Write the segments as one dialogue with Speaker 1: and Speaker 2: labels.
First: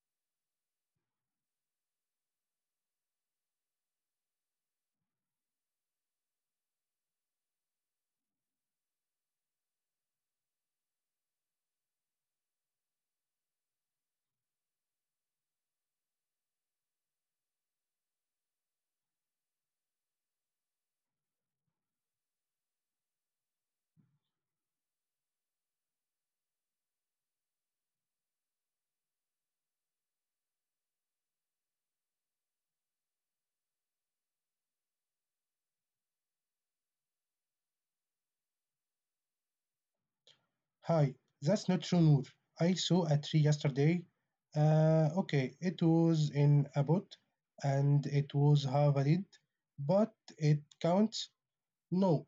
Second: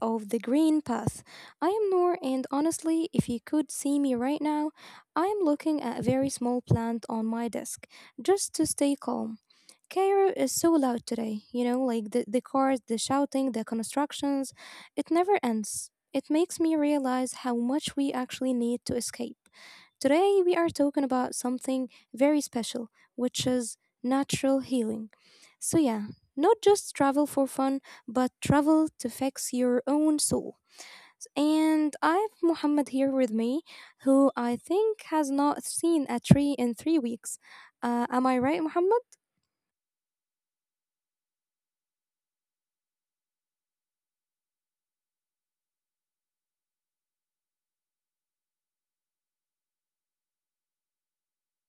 Speaker 1: of The Green Path. I am Noor, and honestly, if you could see me right now, I am looking at a very small plant on my desk just to stay calm. Cairo is so loud today, you know, like the cars, the shouting, the constructions. It never ends. It makes me realize how much we actually need to escape. Today, we are talking about something very special, which is natural healing. So, yeah, not just travel for fun, but travel to fix your own soul. And I have Muhammad here with me, who I think has not seen a tree in 3 weeks. Am I right, Muhammad?
Speaker 2: Hi, that's not true, Noor. I saw a tree yesterday. Okay, it was in a pot and it was harvested, but it counts. No,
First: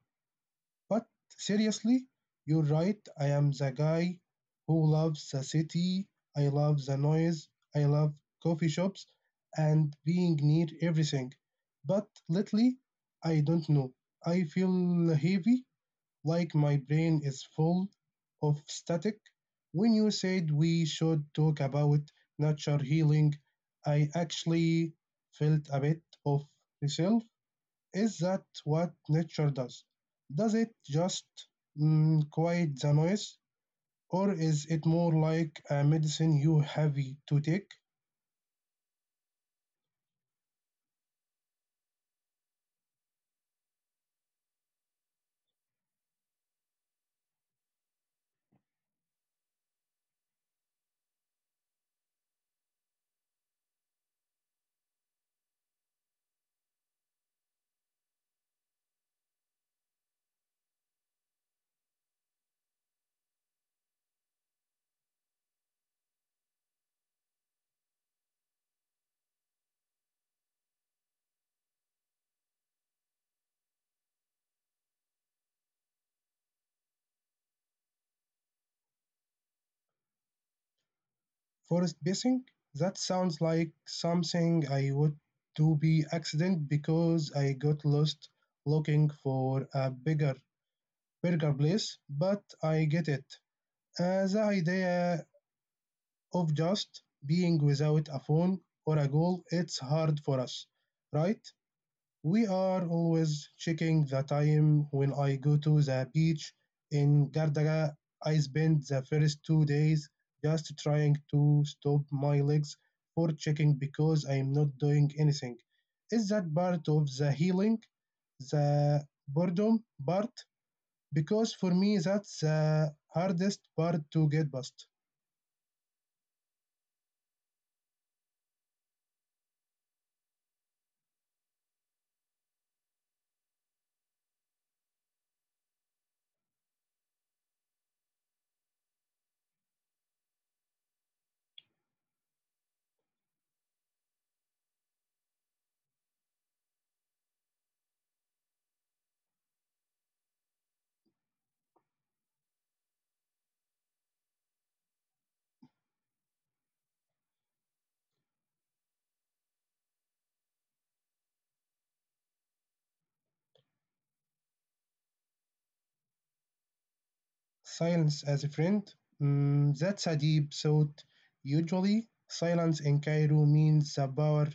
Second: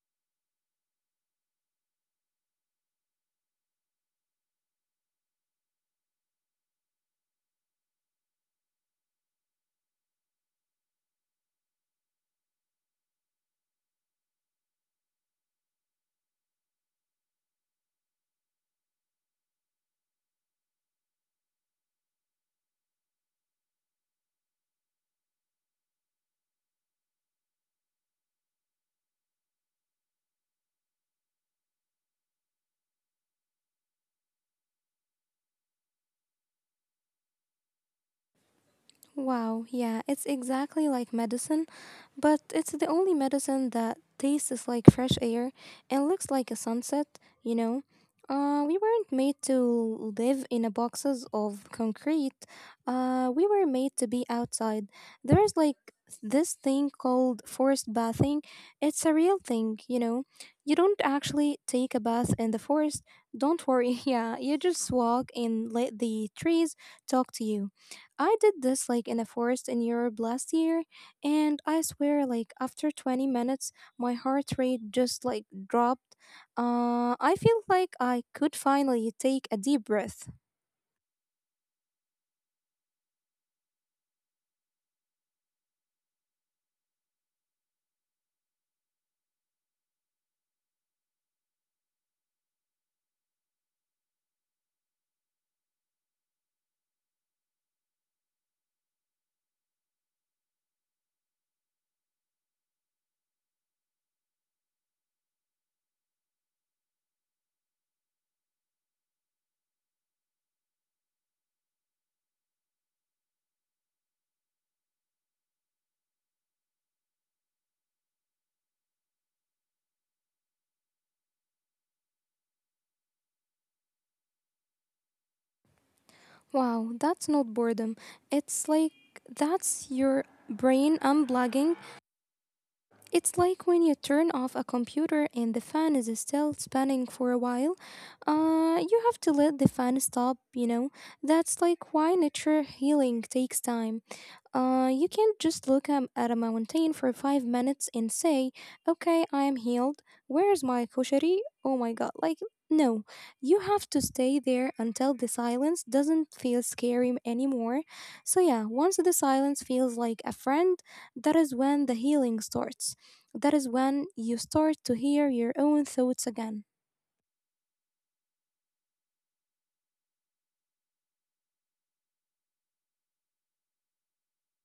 Speaker 2: but seriously, you're right. I am the guy who loves the city. I love the noise. I love coffee shops and being near everything. But lately, I don't know. I feel heavy like my brain is full of static. When you said we should talk about nature healing, I actually felt a bit of myself. Is that what nature does? Does it just quiet the noise, or is it more like a medicine you have to take?
Speaker 1: Wow, yeah, it's exactly like medicine, but it's the only medicine that tastes like fresh air and looks like a sunset, you know? We weren't made to live in a boxes of concrete. We were made to be outside. There's like this thing called forest bathing. It's a real thing, you know. You don't actually take a bath in the forest. Don't worry. Yeah, you just walk and let the trees talk to you. I did this like in a forest in Europe last year, and I swear, like after 20 minutes, my heart rate just like dropped. I feel like I could finally take a deep breath.
Speaker 2: Forest bathing? That sounds like something I would do by accident because I got lost looking for a bigger burger place, but I get it. The idea of just being without a phone or a goal, it's hard for us, right? We are always checking the time when I go to the beach in Gardaga. I spend the first 2 days just trying to stop my legs for checking because I'm not doing anything. Is that part of the healing, the boredom part? Because for me, that's the hardest part to get past.
Speaker 1: Wow, that's not boredom. It's like that's your brain unplugging. It's like when you turn off a computer and the fan is still spinning for a while. You have to let the fan stop, you know? That's like why nature healing takes time. You can't just look at a mountain for 5 minutes and say, okay, I am healed. Where's my koshari? Oh my god. Like, no. You have to stay there until the silence doesn't feel scary anymore. So, yeah, once the silence feels like a friend, that is when the healing starts. That is when you start to hear your own thoughts again.
Speaker 2: Silence as a friend, that's a deep thought. Usually, silence in Cairo means the power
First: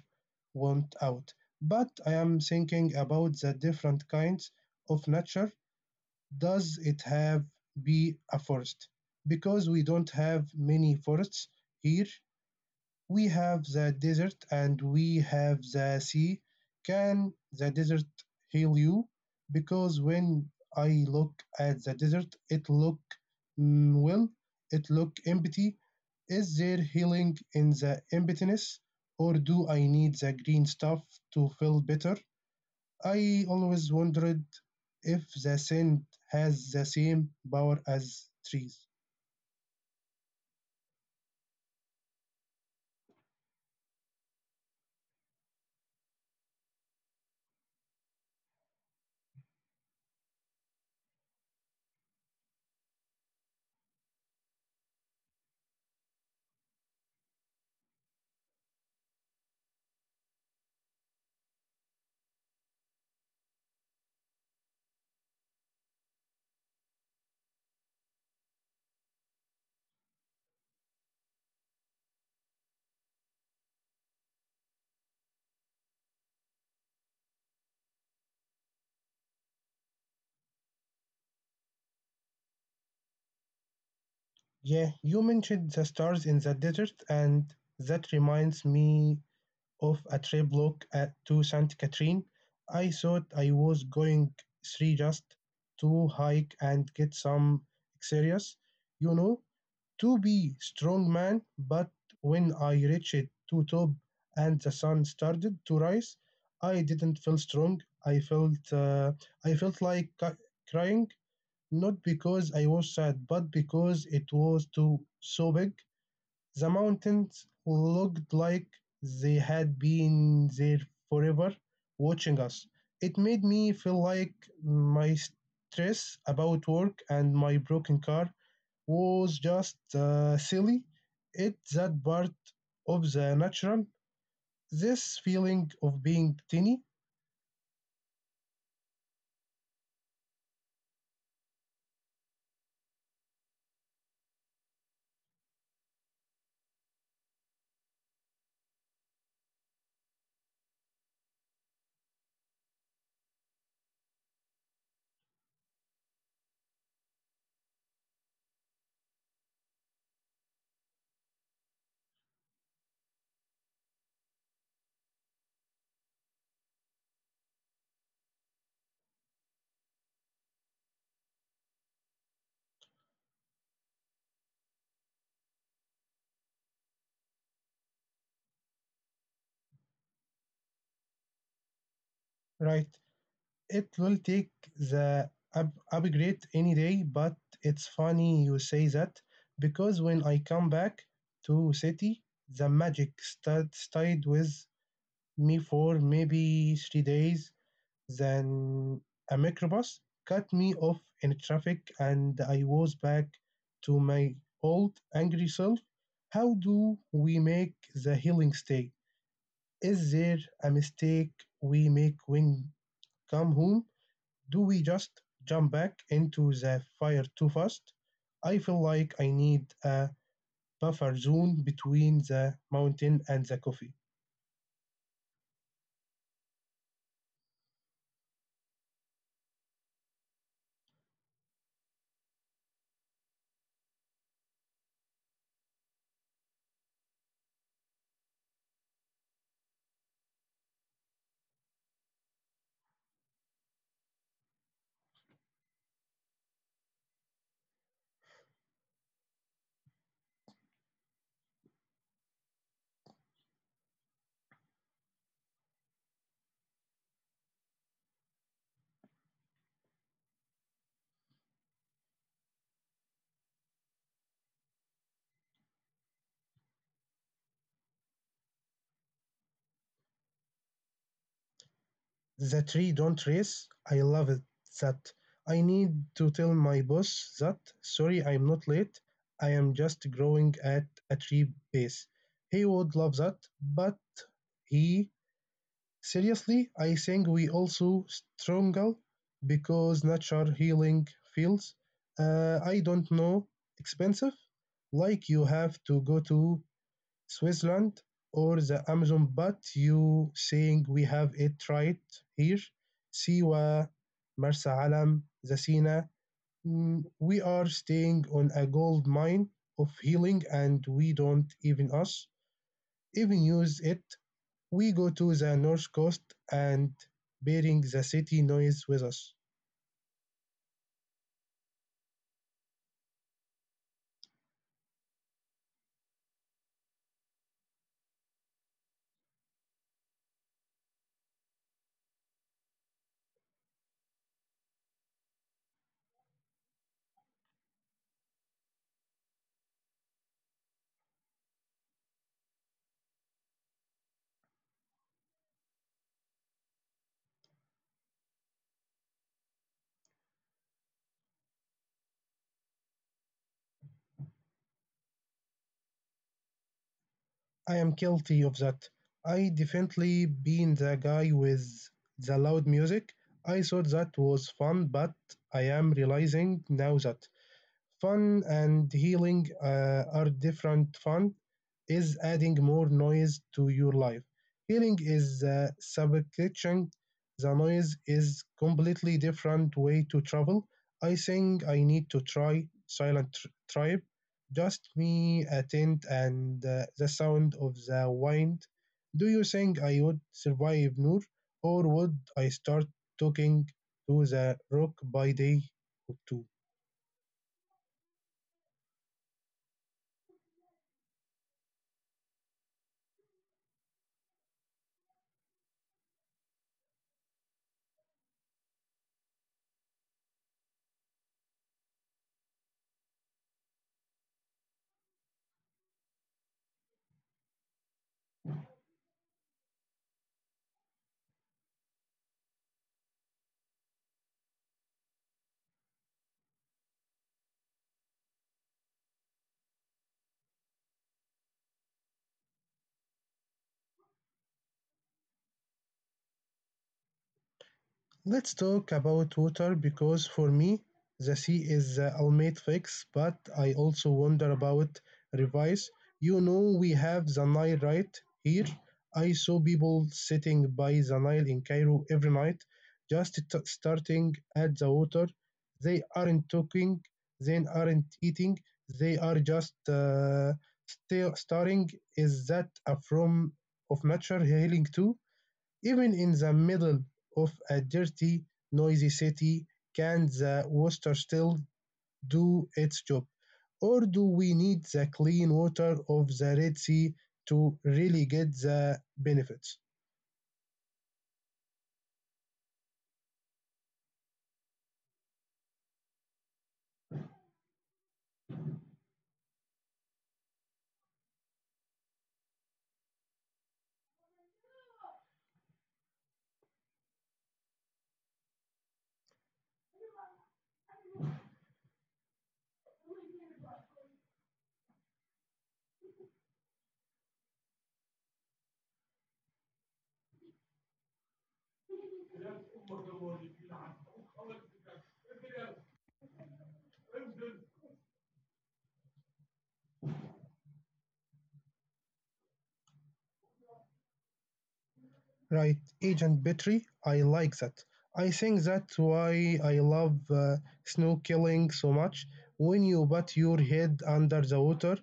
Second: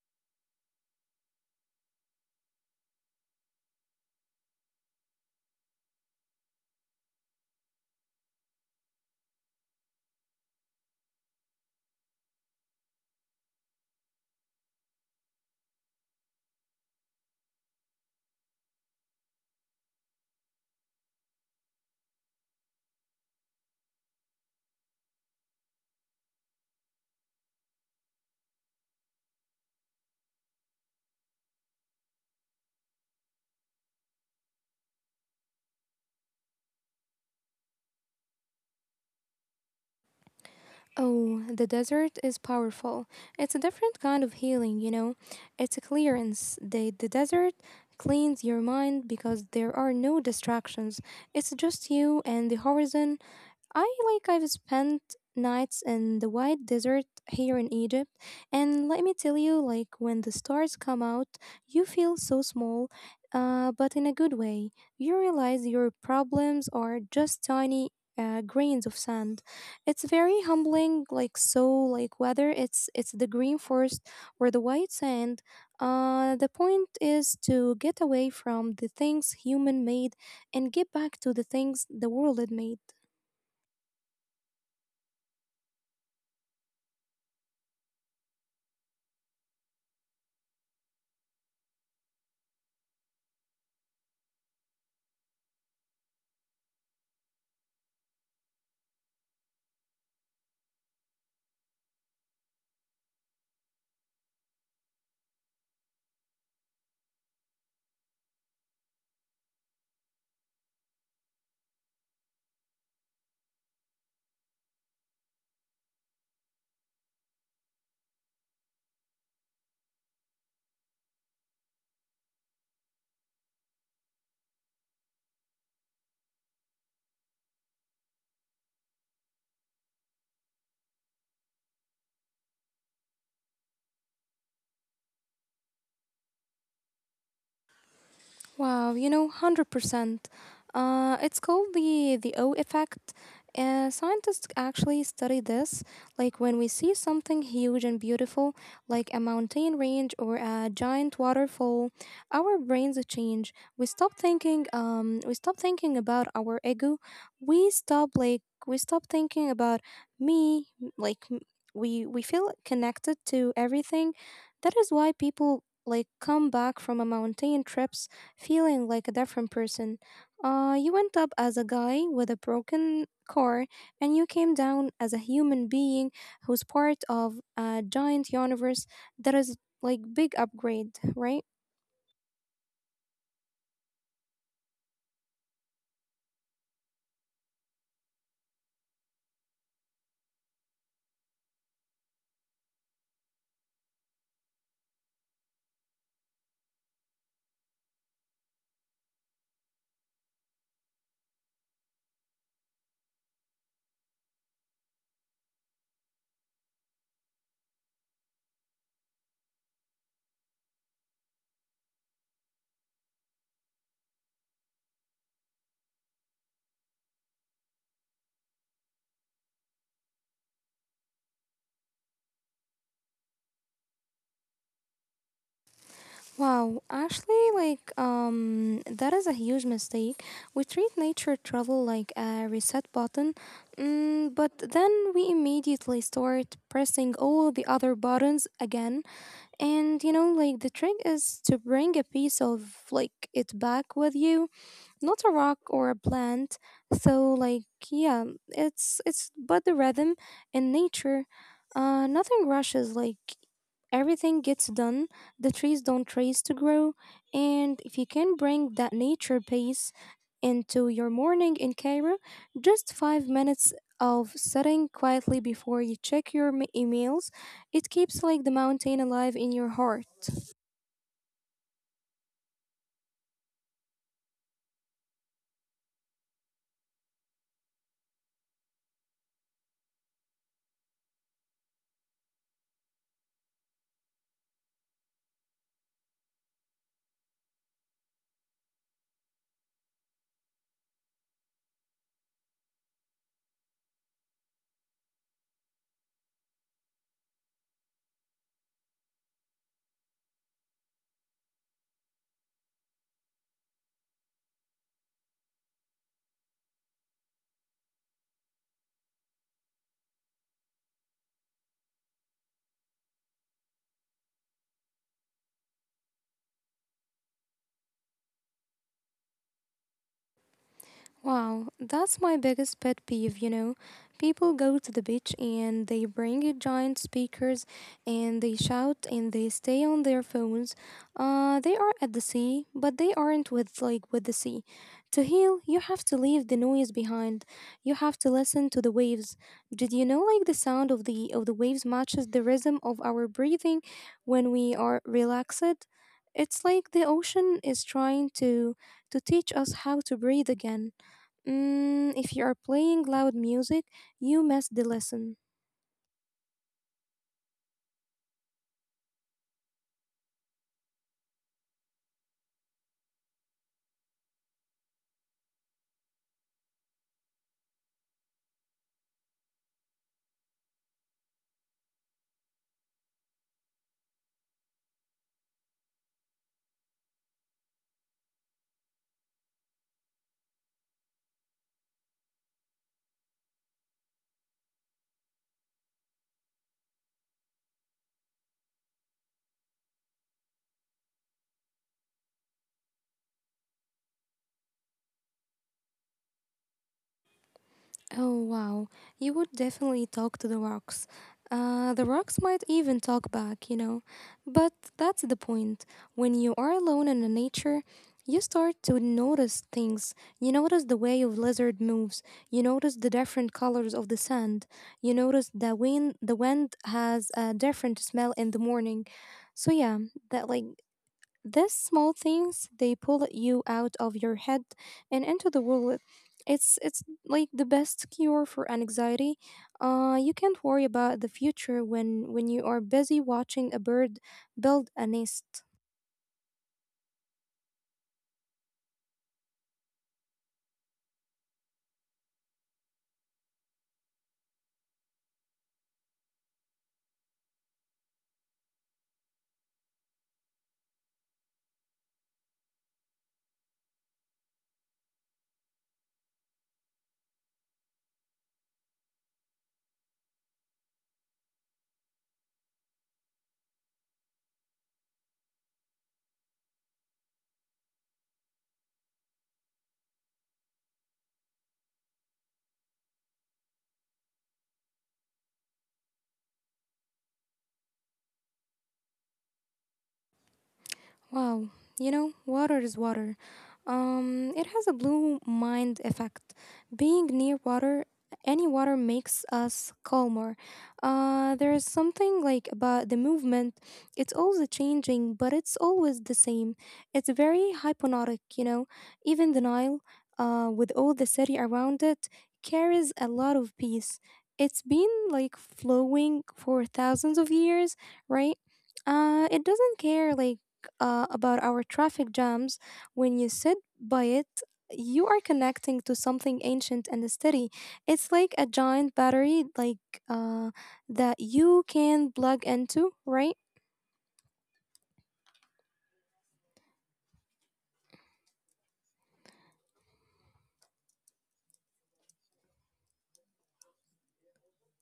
Speaker 2: went out. But I am thinking about the different kinds of nature. Does it have be a forest? Because we don't have many forests here. We have the desert and we have the sea. Can the desert heal you? Because when I look at the desert, it look mm, well, it look empty. Is there healing in the emptiness, or do I need the green stuff to feel better? I always wondered if the sand has the same power as trees.
Speaker 1: Oh, the desert is powerful. It's a different kind of healing, you know. It's a clearance. The desert cleans your mind because there are no distractions. It's just you and the horizon. I like I've spent nights in the white desert here in Egypt, and let me tell you, like when the stars come out, you feel so small, but in a good way. You realize your problems are just tiny, grains of sand. It's very humbling. Like, so, like whether it's the green forest or the white sand, the point is to get away from the things human made and get back to the things the world had made.
Speaker 2: Yeah, you mentioned the stars in the desert, and that reminds me of a trip look at to Saint Catherine. I thought I was going three just to hike and get some exercise, you know, to be strong man. But when I reached to top and the sun started to rise, I didn't feel strong. I felt like crying, not because I was sad, but because it was too so big. The mountains looked like they had been there forever, watching us. It made me feel like my stress about work and my broken car was just silly. It's that part of the natural, this feeling of being tiny,
Speaker 1: Wow, you know, 100%. It's called the O effect. Scientists actually study this. Like when we see something huge and beautiful, like a mountain range or a giant waterfall, our brains change. We stop thinking. We stop thinking about our ego. We stop like we stop thinking about me. Like m- we feel connected to everything. That is why people like come back from a mountain trip feeling like a different person. You went up as a guy with a broken car, and you came down as a human being who's part of a giant universe that is like big upgrade, right?
Speaker 2: right? It will take the up upgrade any day, but it's funny you say that because when I come back to city, the magic start stayed with me for maybe 3 days. Then a microbus cut me off in traffic, and I was back to my old angry self. How do we make the healing stay? Is there a mistake we make when come home? Do we just jump back into the fire too fast? I feel like I need a buffer zone between the mountain and the coffee.
Speaker 1: Wow, actually, like that is a huge mistake. We treat nature travel like a reset button, mm, but then we immediately start pressing all the other buttons again. And you know, like the trick is to bring a piece of like it back with you, not a rock or a plant. So like, yeah, it's but the rhythm in nature. Nothing rushes. Like everything gets done. The trees don't race to grow, and if you can bring that nature pace into your morning in Cairo, just 5 minutes of sitting quietly before you check your emails, it keeps like the mountain alive in your heart.
Speaker 2: The tree don't race. I love it. That I need to tell my boss that sorry I'm not late. I am just growing at a tree base. He would love that, but he seriously, I think we also struggle because natural healing feels, I don't know, expensive. Like you have to go to Switzerland or the Amazon, but you saying we have it right here. Siwa, Marsa Alam, Zasina. We are staying on a gold mine of healing and we don't even us even use it. We go to the north coast and bearing the city noise with us.
Speaker 1: Wow, that's my biggest pet peeve, you know. People go to the beach and they bring a giant speakers and they shout and they stay on their phones. Uh, they are at the sea, but they aren't with like with the sea. To heal, you have to leave the noise behind. You have to listen to the waves. Did you know like the sound of the waves matches the rhythm of our breathing when we are relaxed? It's like the ocean is trying to teach us how to breathe again. Mm, if you are playing loud music, you missed the lesson.
Speaker 2: I'm guilty of that. I definitely been the guy with the loud music. I thought that was fun, but I am realizing now that fun and healing are different. Fun is adding more noise to your life. Healing is subtraction. The noise is completely different way to travel. I think I need to try Silent Tribe. Just me, a tent, and the sound of the wind. Do you think I would survive, Noor, or would I start talking to the rock by day or two?
Speaker 1: Oh wow, you would definitely talk to the rocks. The rocks might even talk back, you know. But that's the point. When you are alone in the nature, you start to notice things. You notice the way of lizard moves. You notice the different colors of the sand. You notice the wind. The wind has a different smell in the morning. So yeah, that like. These small things they pull you out of your head and into the world. It's like the best cure for anxiety. You can't worry about the future when you are busy watching a bird build a nest.
Speaker 2: Let's talk about water because for me, the sea is the ultimate fix, but I also wonder about rivers. You know, we have the Nile right here. I saw people sitting by the Nile in Cairo every night, just starting at the water. They aren't talking, they aren't eating, they are just still staring. Is that a form of nature healing too? Even in the middle of a dirty, noisy city, can the water still do its job? Or do we need the clean water of the Red Sea to really get the benefits?
Speaker 1: Wow, you know, water is water. It has a blue mind effect. Being near water, any water makes us calmer. There is something like about the movement. It's always changing, but it's always the same. It's very hypnotic, you know. Even the Nile, with all the city around it, carries a lot of peace. It's been like flowing for thousands of years, right? Uh, it doesn't care like about our traffic jams. When you sit by it, you are connecting to something ancient and steady. It's like a giant battery, like uh, that you can plug into, right?
Speaker 2: Right, Agent Petrie, I like that. I think that's why I love snorkeling so much. When you put your head under the water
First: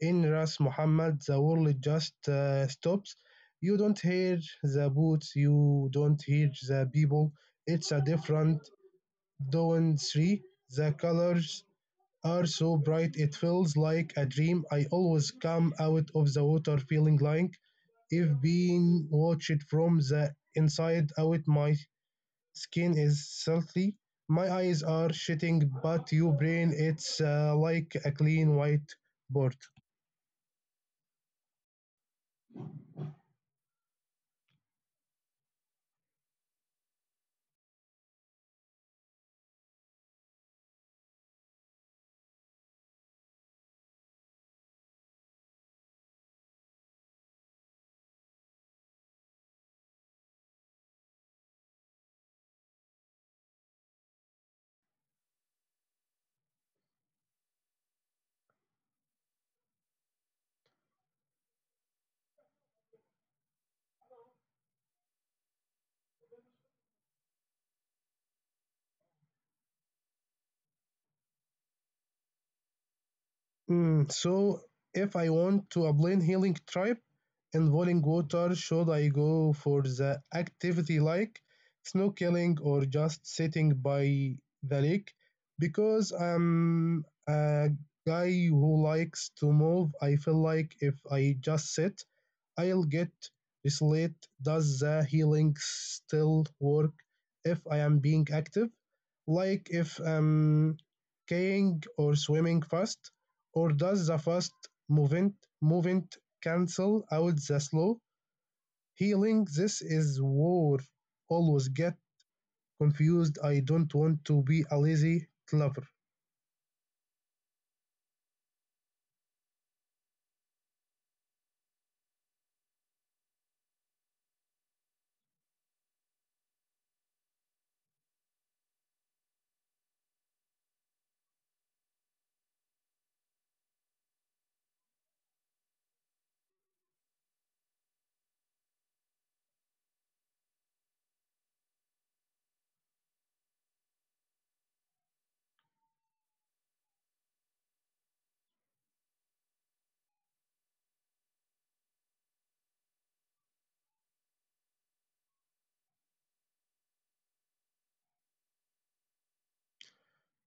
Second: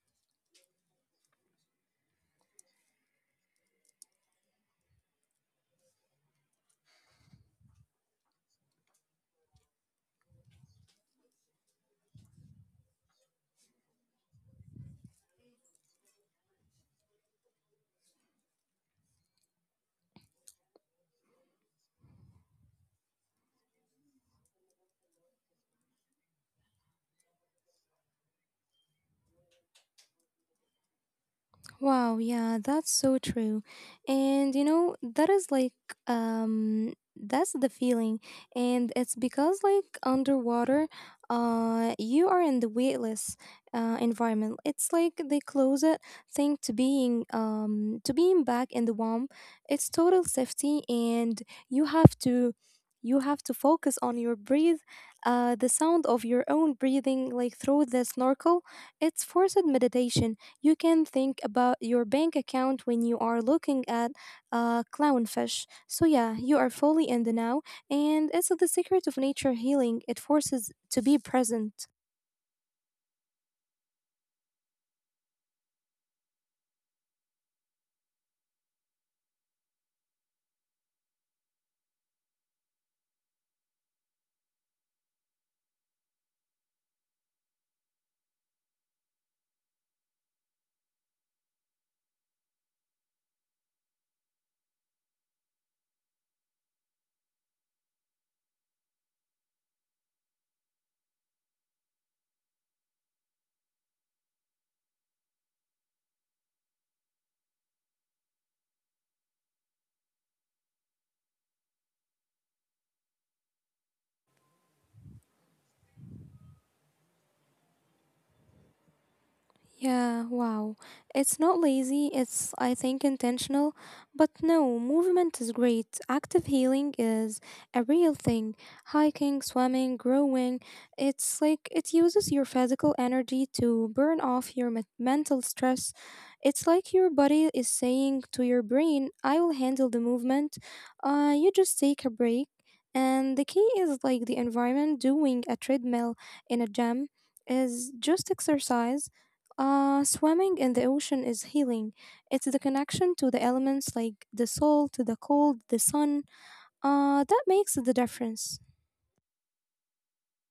Speaker 2: in Ras Muhammad, the world just stops. You don't hear the boots. You don't hear the people. It's a different dawn three. The colors are so bright it feels like a dream. I always come out of the water feeling like if being watched from the inside out. My skin is silty, my eyes are shitting, but your brain it's like a clean white board.
Speaker 1: Wow, yeah, that's so true. And you know, that is like um that's the feeling, and it's because like underwater, you are in the weightless environment. It's like the closest thing to being back in the womb. It's total safety, and you have to you have to focus on your breathe, the sound of your own breathing like through the snorkel. It's forced meditation. You can think about your bank account when you are looking at clownfish. So, yeah, you are fully in the now, and it's the secret of nature healing. It forces to be present.
Speaker 2: Hmm. So if I want to a plain healing tribe involving water, should I go for the activity like snow killing or just sitting by the lake? Because I'm a guy who likes to move, I feel like if I just sit, I'll get desolate. Does the healing still work if I am being active? Like if I'm skiing or swimming fast? Or does the fast movement movement cancel out the slow healing? This is war. Always get confused. I don't want to be a lazy lover.
Speaker 1: Yeah, wow. It's not lazy, it's, I think, intentional. But no, movement is great. Active healing is a real thing. Hiking, swimming, growing. It's like it uses your physical energy to burn off your mental stress. It's like your body is saying to your brain, I will handle the movement. You just take a break. And the key is like the environment. Doing a treadmill in a gym is just exercise, swimming in the ocean is healing. It's the connection to the elements like the soul, to the cold, the sun. That makes the difference.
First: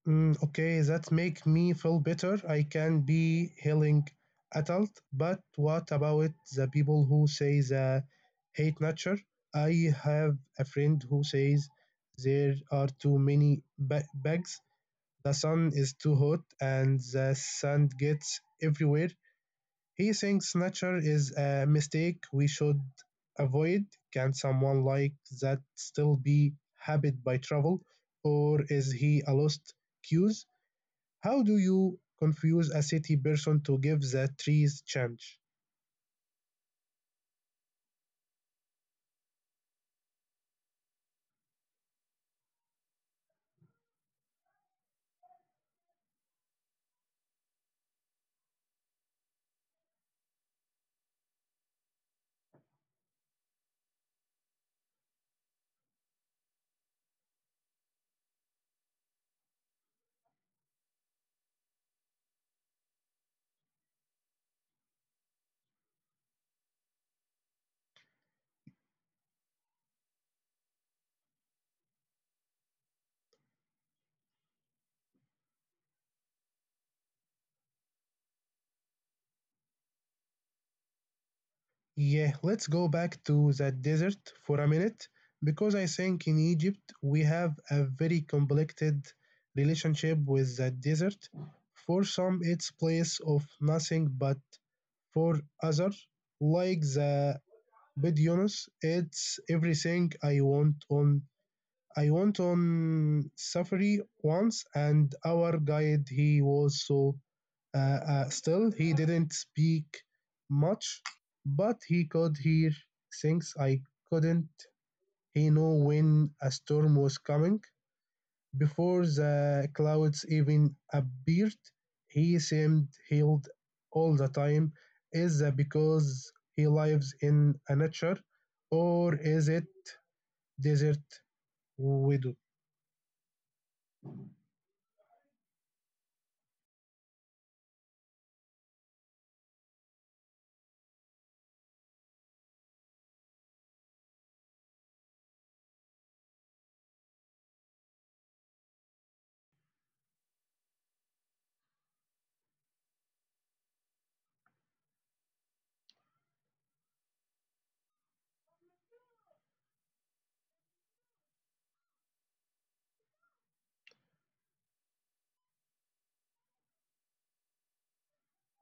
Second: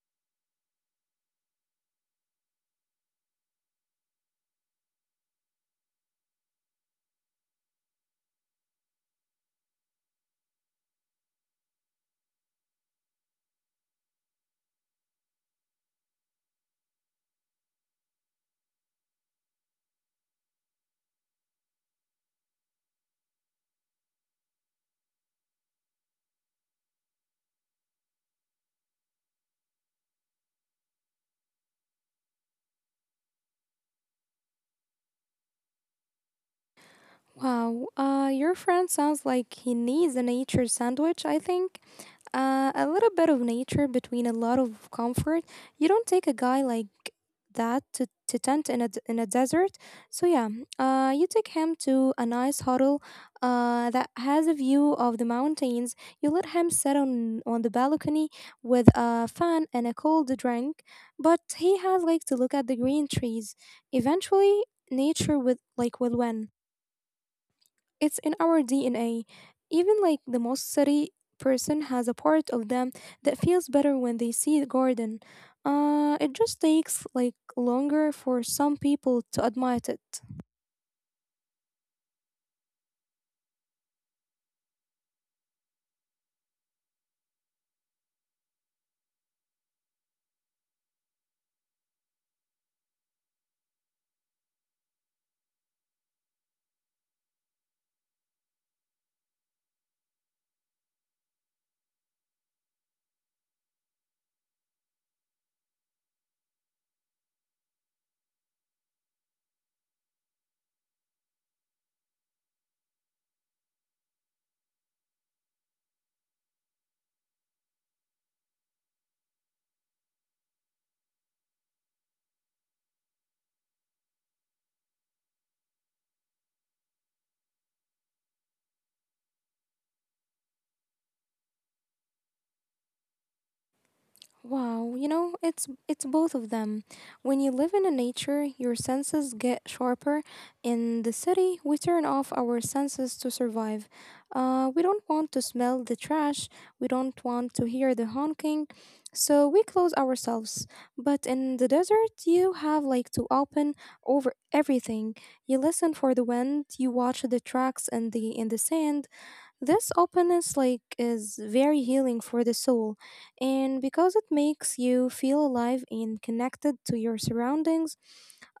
Speaker 2: Okay, that make me feel better. I can be healing adult. But what about the people who say they hate nature? I have a friend who says there are too many bugs. The sun is too hot and the sand gets everywhere. He thinks nature is a mistake we should avoid. Can someone like that still be habited by travel, or is he a lost cause? How do you confuse a city person to give the trees chance?
Speaker 1: Wow, your friend sounds like he needs a nature sandwich, I think. A little bit of nature between a lot of comfort. You don't take a guy like that to, tent in a, in a desert. So, yeah, you take him to a nice huddle that has a view of the mountains. You let him sit on, the balcony with a fan and a cold drink, but he has like to look at the green trees. Eventually, nature with like will win. It's in our DNA. Even like the most city person has a part of them that feels better when they see the garden. It just takes like longer for some people to admit it.
Speaker 2: Yeah, let's go back to the desert for a minute because I think in Egypt we have a very complicated relationship with the desert. For some, it's place of nothing, but for other, like the Bedouins, it's everything I want on I went on safari once, and our guide he was so uh, still. He didn't speak much, but he could hear things I couldn't. He knew when a storm was coming before the clouds even appeared. He seemed healed all the time. Is that because he lives in a nature, or is it desert widow?
Speaker 1: Wow, you know, it's both of them. When you live in the nature, your senses get sharper. In the city, we turn off our senses to survive. We don't want to smell the trash. We don't want to hear the honking, so we close ourselves. But in the desert, you have like to open over everything. You listen for the wind. You watch the tracks in the sand. This openness like is very healing for the soul, and because it makes you feel alive and connected to your surroundings.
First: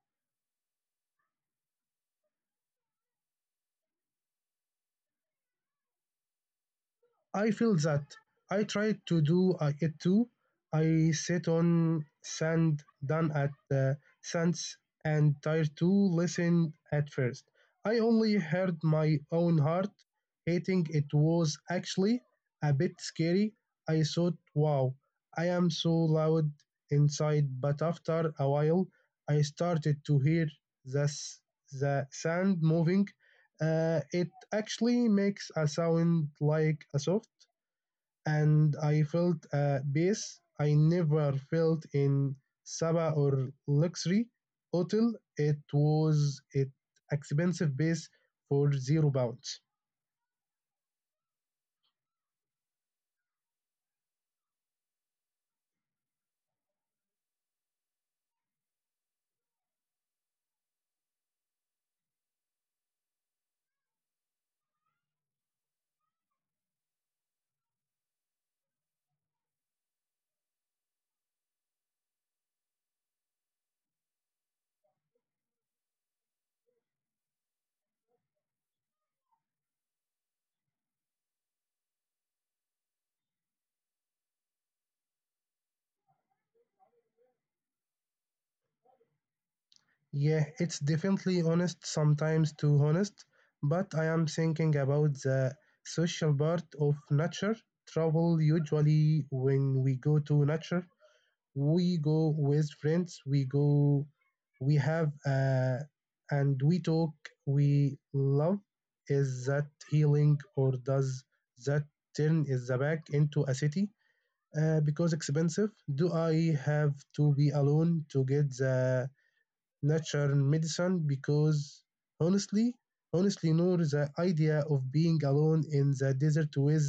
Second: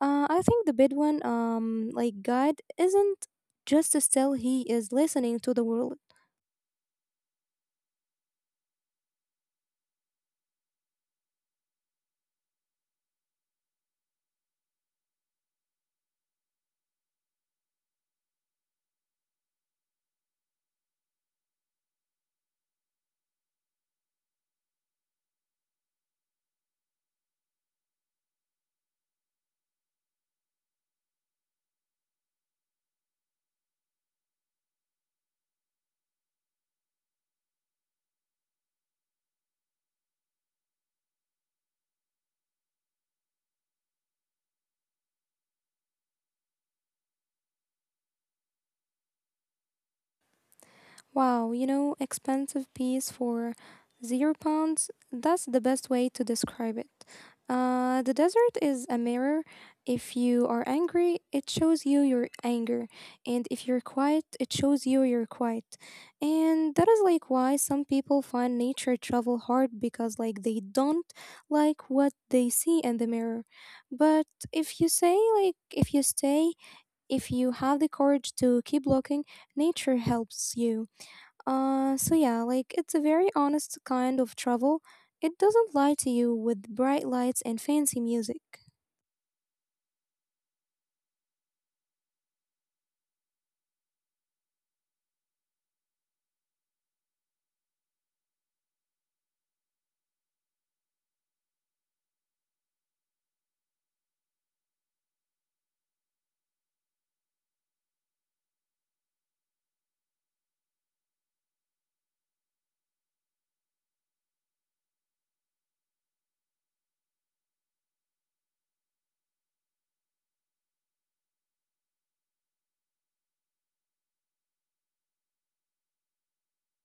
Speaker 1: I think the Bedouin like guide isn't just still, he is listening to the world.
Speaker 2: I feel that. I try to do it too. I sit on sand down at the sands and try to listen at first. I only heard my own heart hating it was actually a bit scary. I thought, wow, I am so loud inside, but after a while I started to hear the, s- the sand moving. It actually makes a sound like a soft and I felt a peace I never felt in Sabah or luxury hotel. It was it expensive base for 0 pounds.
Speaker 1: Wow, you know, expensive piece for 0 pounds. That's the best way to describe it. The desert is a mirror. If you are angry, it shows you your anger. And if you're quiet, it shows you you're quiet. And that is like why some people find nature travel hard because, like, they don't like what they see in the mirror. But if you say, like, if you stay, if you have the courage to keep looking, nature helps you. So yeah, like it's a very honest kind of travel. It doesn't lie to you with bright lights and fancy music.
Speaker 2: Yeah, it's definitely honest sometimes too honest, but I am thinking about the social part of nature travel usually when we go to nature we go with friends we go we have and we talk we love is that healing or does that turn is the back into a city because expensive do I have to be alone to get the natural medicine because honestly honestly nor the idea of being alone in the desert with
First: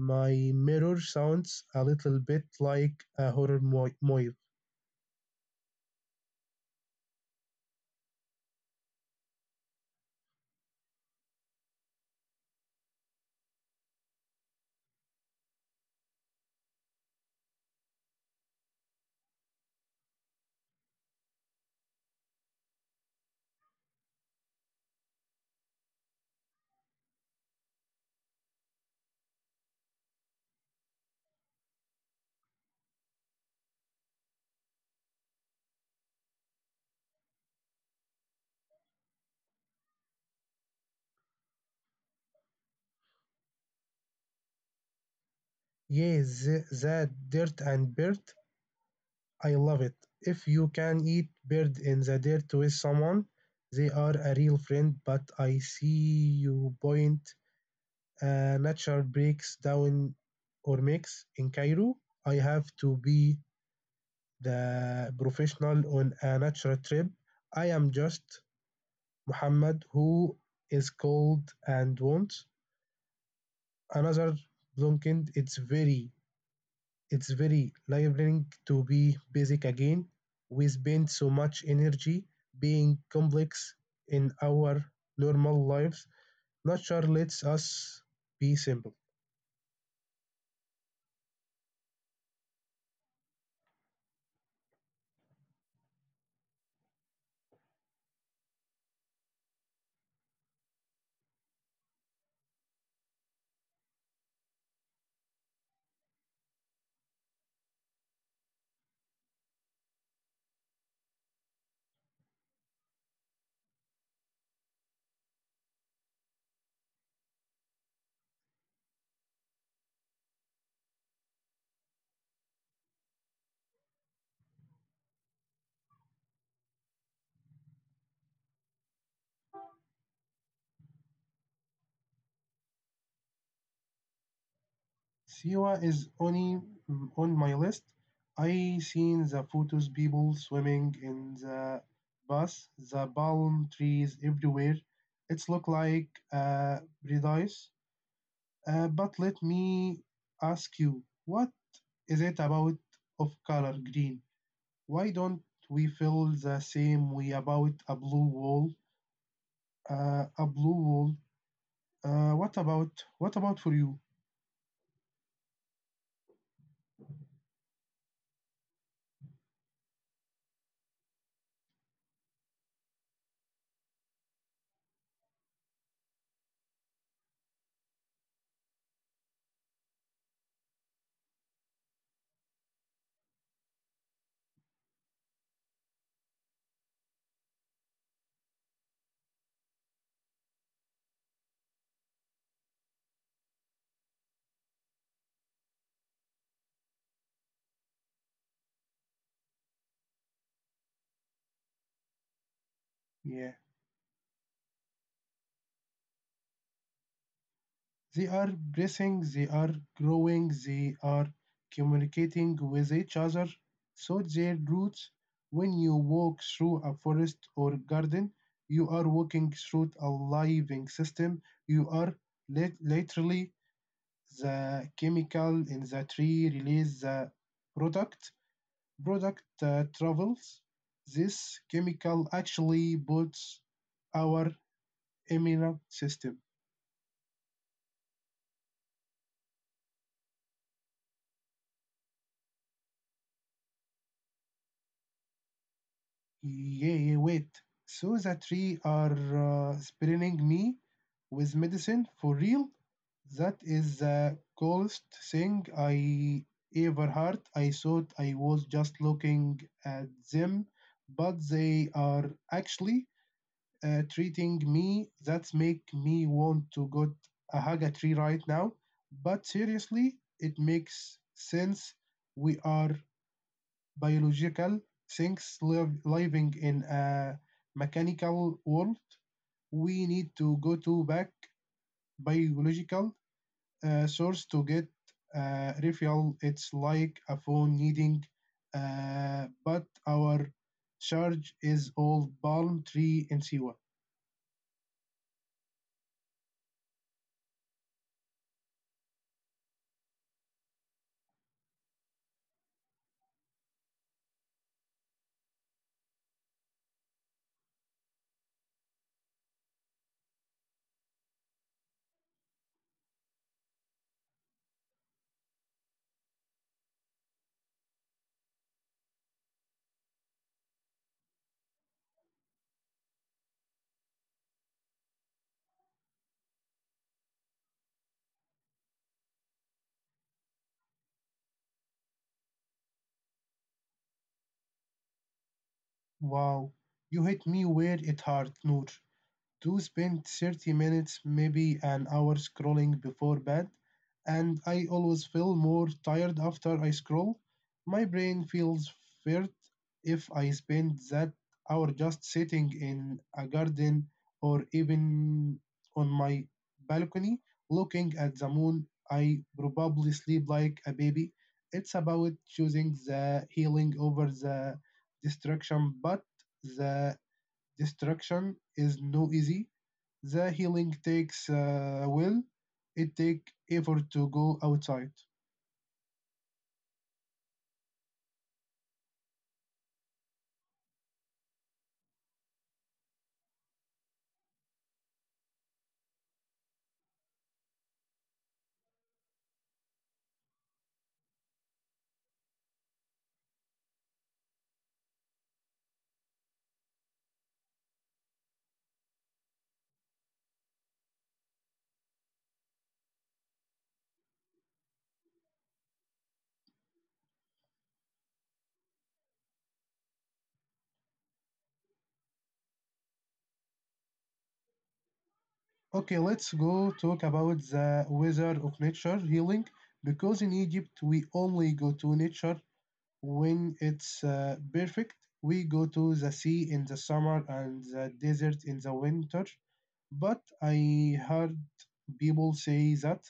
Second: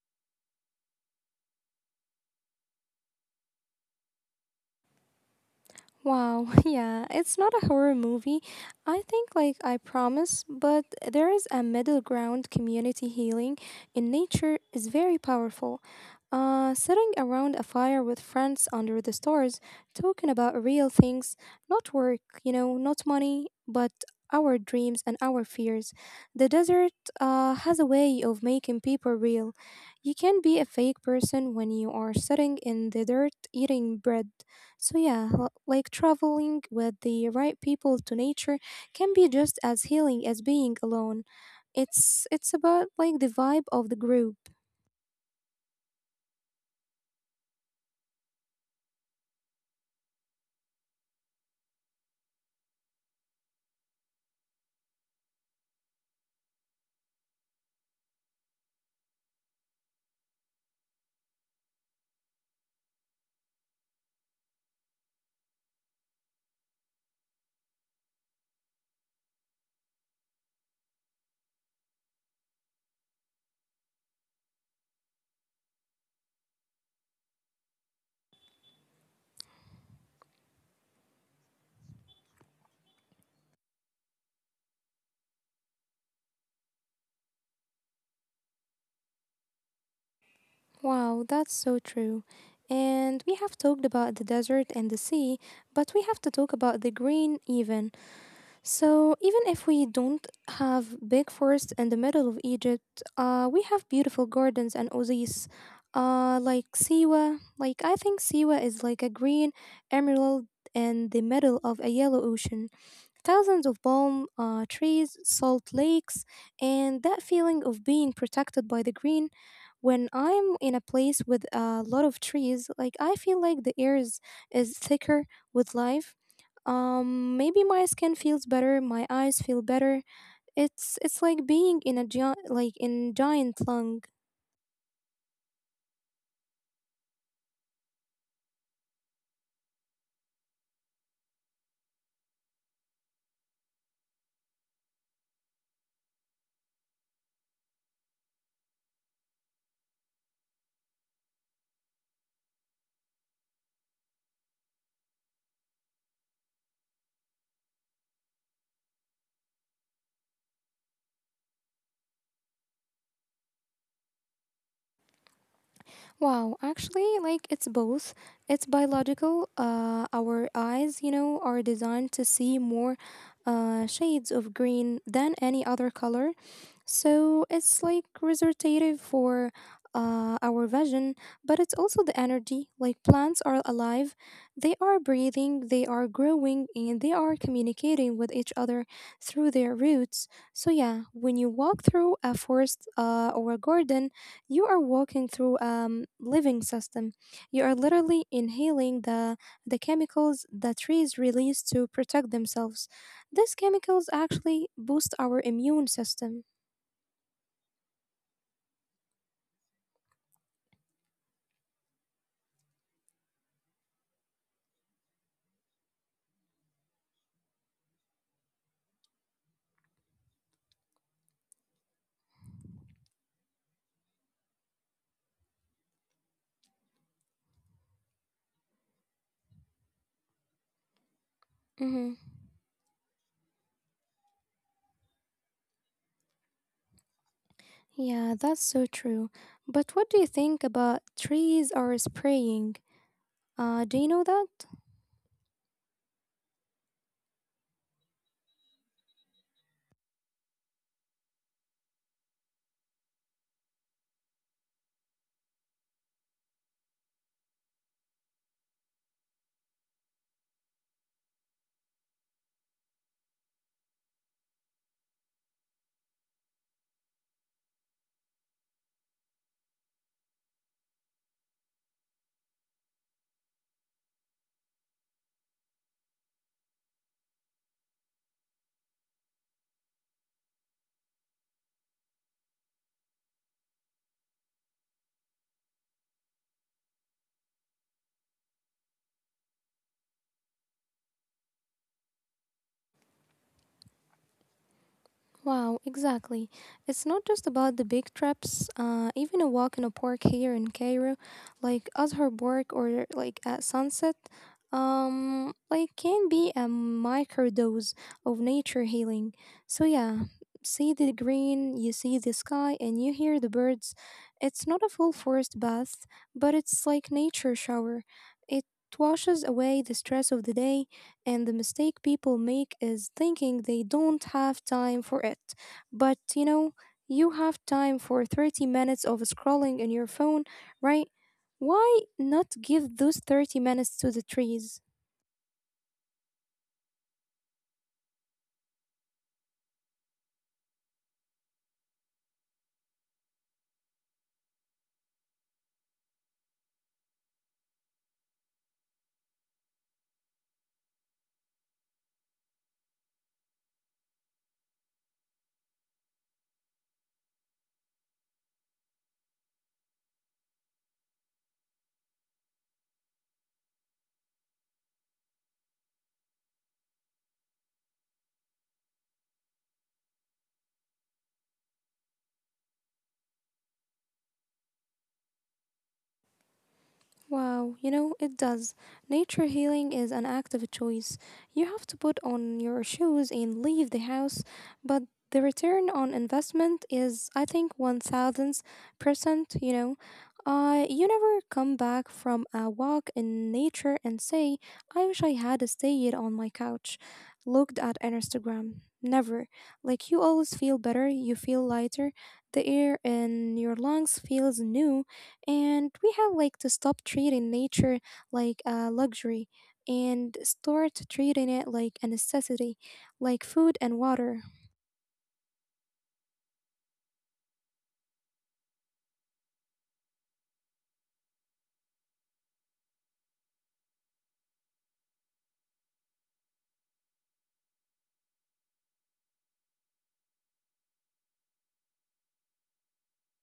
Speaker 2: my mirror sounds a little bit like a horror movie.
Speaker 1: Wow, yeah, it's not a horror movie. I think, like I promise, but there is a middle ground. Community healing in nature is very powerful. Sitting around a fire with friends under the stars, talking about real things, not work, not money, but our dreams and our fears. The desert has a way of making people real. You can be a fake person when you are sitting in the dirt eating bread. So yeah, like traveling with the right people to nature can be just as healing as being alone. It's about like the vibe of the group.
Speaker 2: Yes, the dirt and bird, I love it. If you can eat bird in the dirt with someone, they are a real friend. But I see you point. Nature breaks down or makes in Cairo. I have to be the professional on a nature trip. I am just Muhammad who is cold and wants another blunkend. It's very liberating to be basic again. We spend so much energy being complex in our normal lives. Nature lets us be simple.
Speaker 1: Wow, that's so true. And we have talked about the desert and the sea, but we have to talk about the green even. So, even if we don't have big forests in the middle of Egypt, we have beautiful gardens and oases, like Siwa. Like, I think Siwa is like a green emerald in the middle of a yellow ocean. Thousands of palm trees, salt lakes, and that feeling of being protected by the green. When I'm in a place with a lot of trees, like I feel like the air is thicker with life. Maybe my skin feels better, my eyes feel better. It's like being in a giant like in giant lung.
Speaker 2: Siwa is only on my list. I seen the photos people swimming in the bus, the palm trees everywhere. It's look like uh, paradise. But let me ask you, what is it about of color green? Why don't we feel the same way about a blue wall? Uh, a blue wall. Uh, what about what about for you?
Speaker 1: Wow, actually, like it's both. It's biological. Our eyes, you know, are designed to see more shades of green than any other color. So it's like resortative for our vision, but it's also the energy. Like plants are alive, they are breathing, they are growing, and they are communicating with each other through their roots. So, yeah, when you walk through a forest or a garden, you are walking through a living system. You are literally inhaling the chemicals the trees release to protect themselves. These
Speaker 2: Yeah,
Speaker 1: chemicals actually boost our immune system.
Speaker 2: they are breathing, they are growing, they are communicating with each other. So their roots. When you walk through a forest or garden, you are walking through a living system. You are literally the chemical in the tree release the product product travels, this
Speaker 1: Mhm.
Speaker 2: chemical actually builds our immune system.
Speaker 1: Yeah, that's so true. But what do you think about trees are spraying? Do you know that?
Speaker 2: Yeah, yeah, wait. So the three are spraying me with medicine for real? That is the coolest thing I ever heard. I thought I was just looking at them, but they are actually treating me that make me want to get a Haga tree right now. But seriously, it makes sense. We are biological things live, living in a mechanical world. We need to go to back biological source to get refuel. It's like a phone needing, but our charge is all palm tree in sea water.
Speaker 1: Wow, exactly. It's not just about the big trips. Even a walk in a park here in Cairo, like Azhar Park or like at sunset, like can be a microdose of nature healing. So yeah, see the green, you see the sky, and you hear the birds. It's not a full forest bath, but it's like nature shower. It washes away the stress of the day, and the mistake people make is thinking they don't have time for it. But you know, you have time for 30 minutes of scrolling in your phone, right? Why not give those 30 minutes to the trees?
Speaker 2: Wow, you hit me where it hurt, Noor. To spend 30 minutes, maybe an hour scrolling before bed, and I always feel more tired after I scroll. My brain feels flat if I spend that hour just sitting in a garden or even on my balcony looking at the moon. I probably sleep like a baby. It's about choosing the healing over the destruction, but the destruction is no easy. The healing takes will. It take effort to go outside.
Speaker 1: Wow, you know, it does. Nature healing is an active choice. You have to put on your shoes and leave the house, but the return on investment is, I think, 1000%. You know, you never come back from a walk in nature and say, I wish I had stayed on my couch, looked at Instagram. Never. Like, you always feel better, you feel lighter, the air in your lungs feels new, and we have like to stop treating nature like a luxury and start treating it like a necessity, like food and water.
Speaker 2: Okay, let's go talk about the weather of nature healing because in Egypt we only go to nature when it's perfect. We go to the sea in the summer and the desert in the winter. But I heard people say that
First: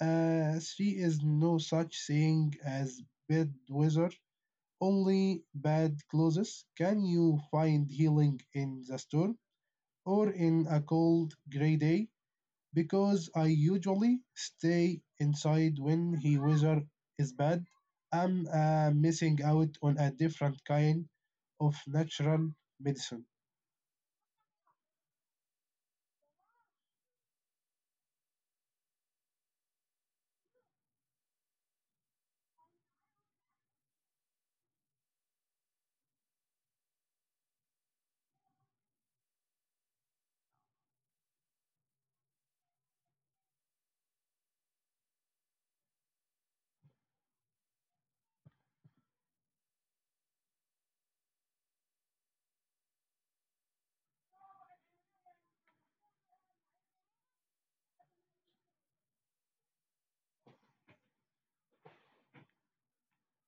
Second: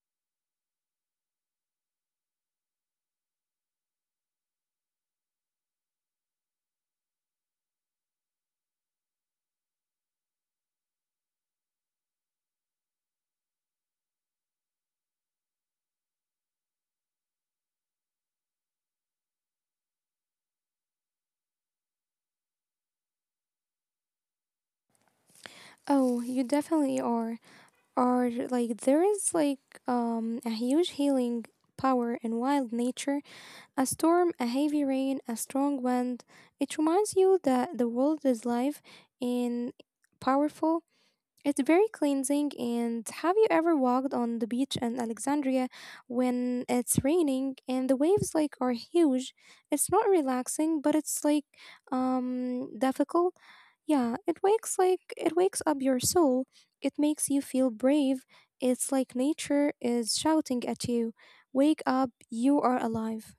Speaker 2: sea is no such thing as bad weather. Only bad closes can you find healing in the storm or in a cold gray day because I usually stay inside when the weather is bad. I'm missing out on a different kind of natural medicine.
Speaker 1: Oh, you definitely are, like there is like a huge healing power in wild nature. A storm, a heavy rain, a strong wind, it reminds you that the world is live and powerful. It's very cleansing. And have you ever walked on the beach in Alexandria when it's raining and the waves like are huge? It's not relaxing, but it's like difficult. Yeah, it wakes up your soul. It makes you feel brave. It's like nature is shouting at you. Wake up, you are alive.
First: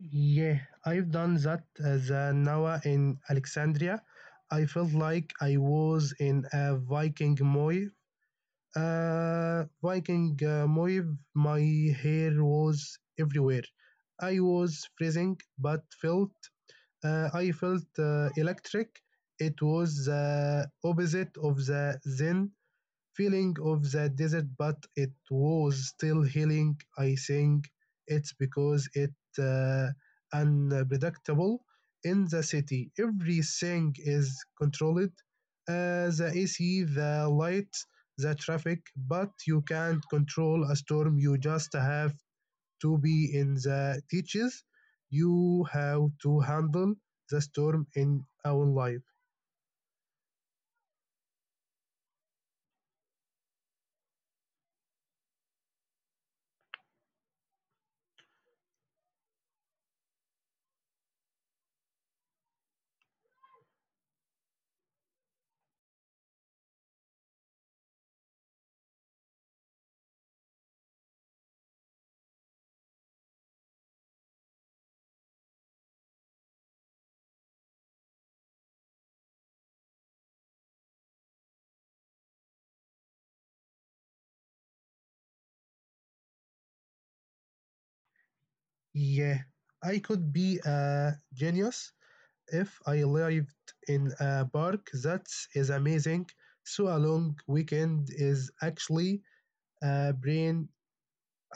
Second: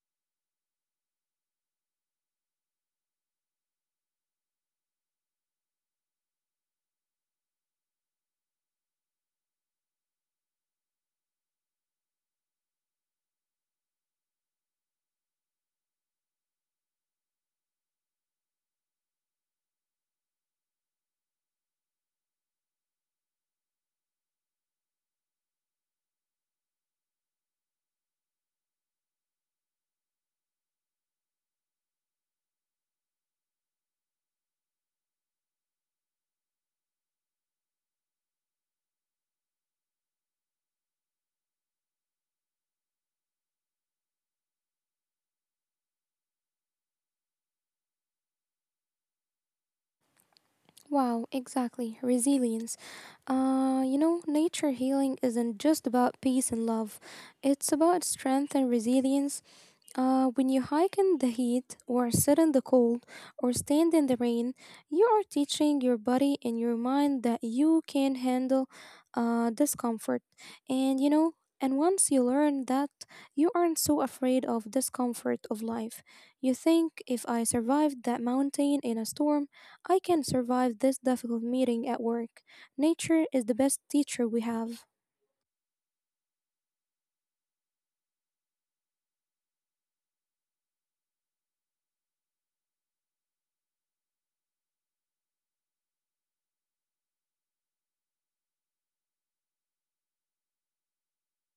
Speaker 2: Yeah, I've done that as a Nawa in Alexandria. I felt like I was in a Viking moi, a Viking wave, my hair was everywhere. I was freezing, but felt I felt electric. It was the opposite of the zen feeling of the desert, but it was still healing. I think it's because it unpredictable in the city. Everything is controlled. The AC, the light, the traffic, but you can't control a storm. You just have to be in the teaches. You have to handle the storm in our life.
Speaker 1: Wow, exactly. Resilience. You know, nature healing isn't just about peace and love, it's about strength and resilience, when you hike in the heat, or sit in the cold, or stand in the rain, you are teaching your body and your mind that you can handle discomfort. And you know, and once you learn that, you aren't so afraid of discomfort of life. You think if I survived that mountain in a storm, I can survive this difficult meeting at work. Nature is the best teacher we have.
Speaker 2: Yeah, I could be a genius if I lived in a park, that is amazing. So a long weekend is actually a brain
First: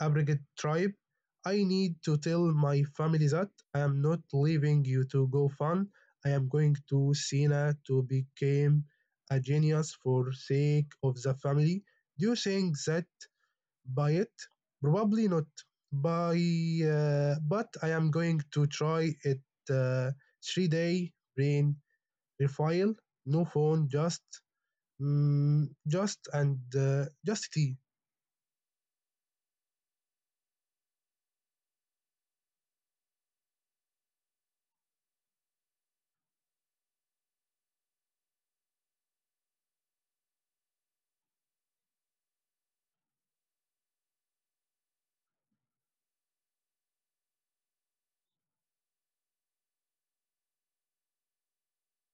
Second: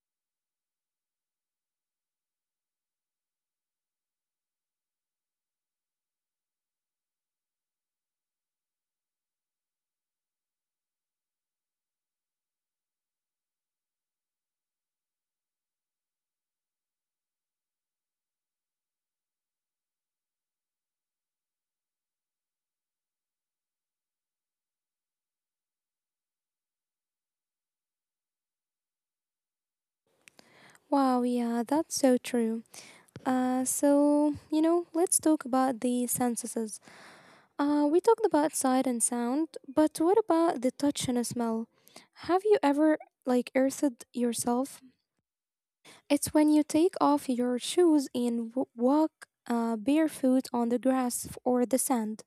Speaker 2: abrogate tribe. I need to tell my family that I am not leaving you to go fun. I am going to Sina to become a genius for sake of the family. Do you think that by it? Probably not. By But I am going to try it uh, 3 day brain Raphael, no phone, just, just and just tea.
Speaker 1: Wow, yeah, that's so true. So, you know, let's talk about the senses. We talked about sight and sound, but what about the touch and smell? Have you ever, like, earthed yourself? It's when you take off your shoes and walk barefoot on the grass or the sand.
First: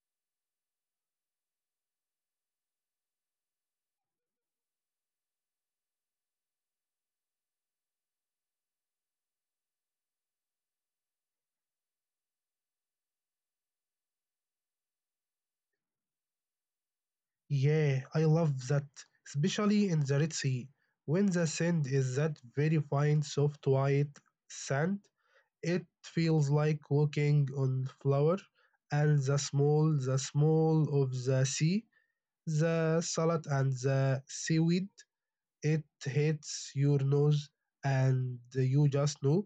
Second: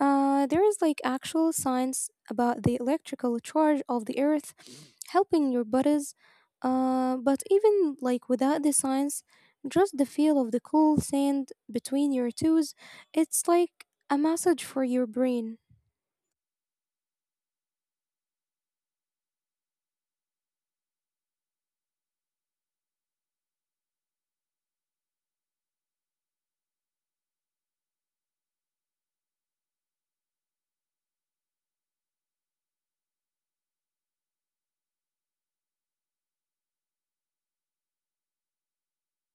Speaker 1: There is like actual science about the electrical charge of the earth helping your bodies. But even like without the science, just the feel of the cool sand between your toes, it's like a massage for your brain.
Speaker 2: Yeah, I love that, especially in the Red Sea. When the sand is that very fine, soft white sand, it feels like walking on flour. And the small of the sea, the salad and the seaweed. It hits your nose and you just know,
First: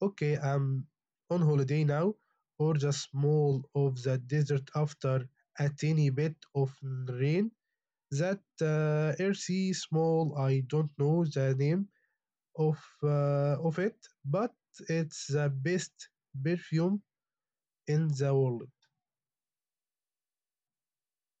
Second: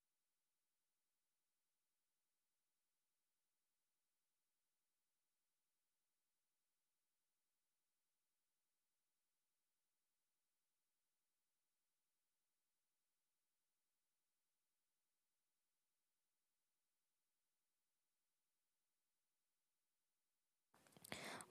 Speaker 2: okay, I'm on holiday now. Or just smell of the desert after a tiny bit of rain, that earthy small. I don't know the name of of it, but it's the best perfume in the world.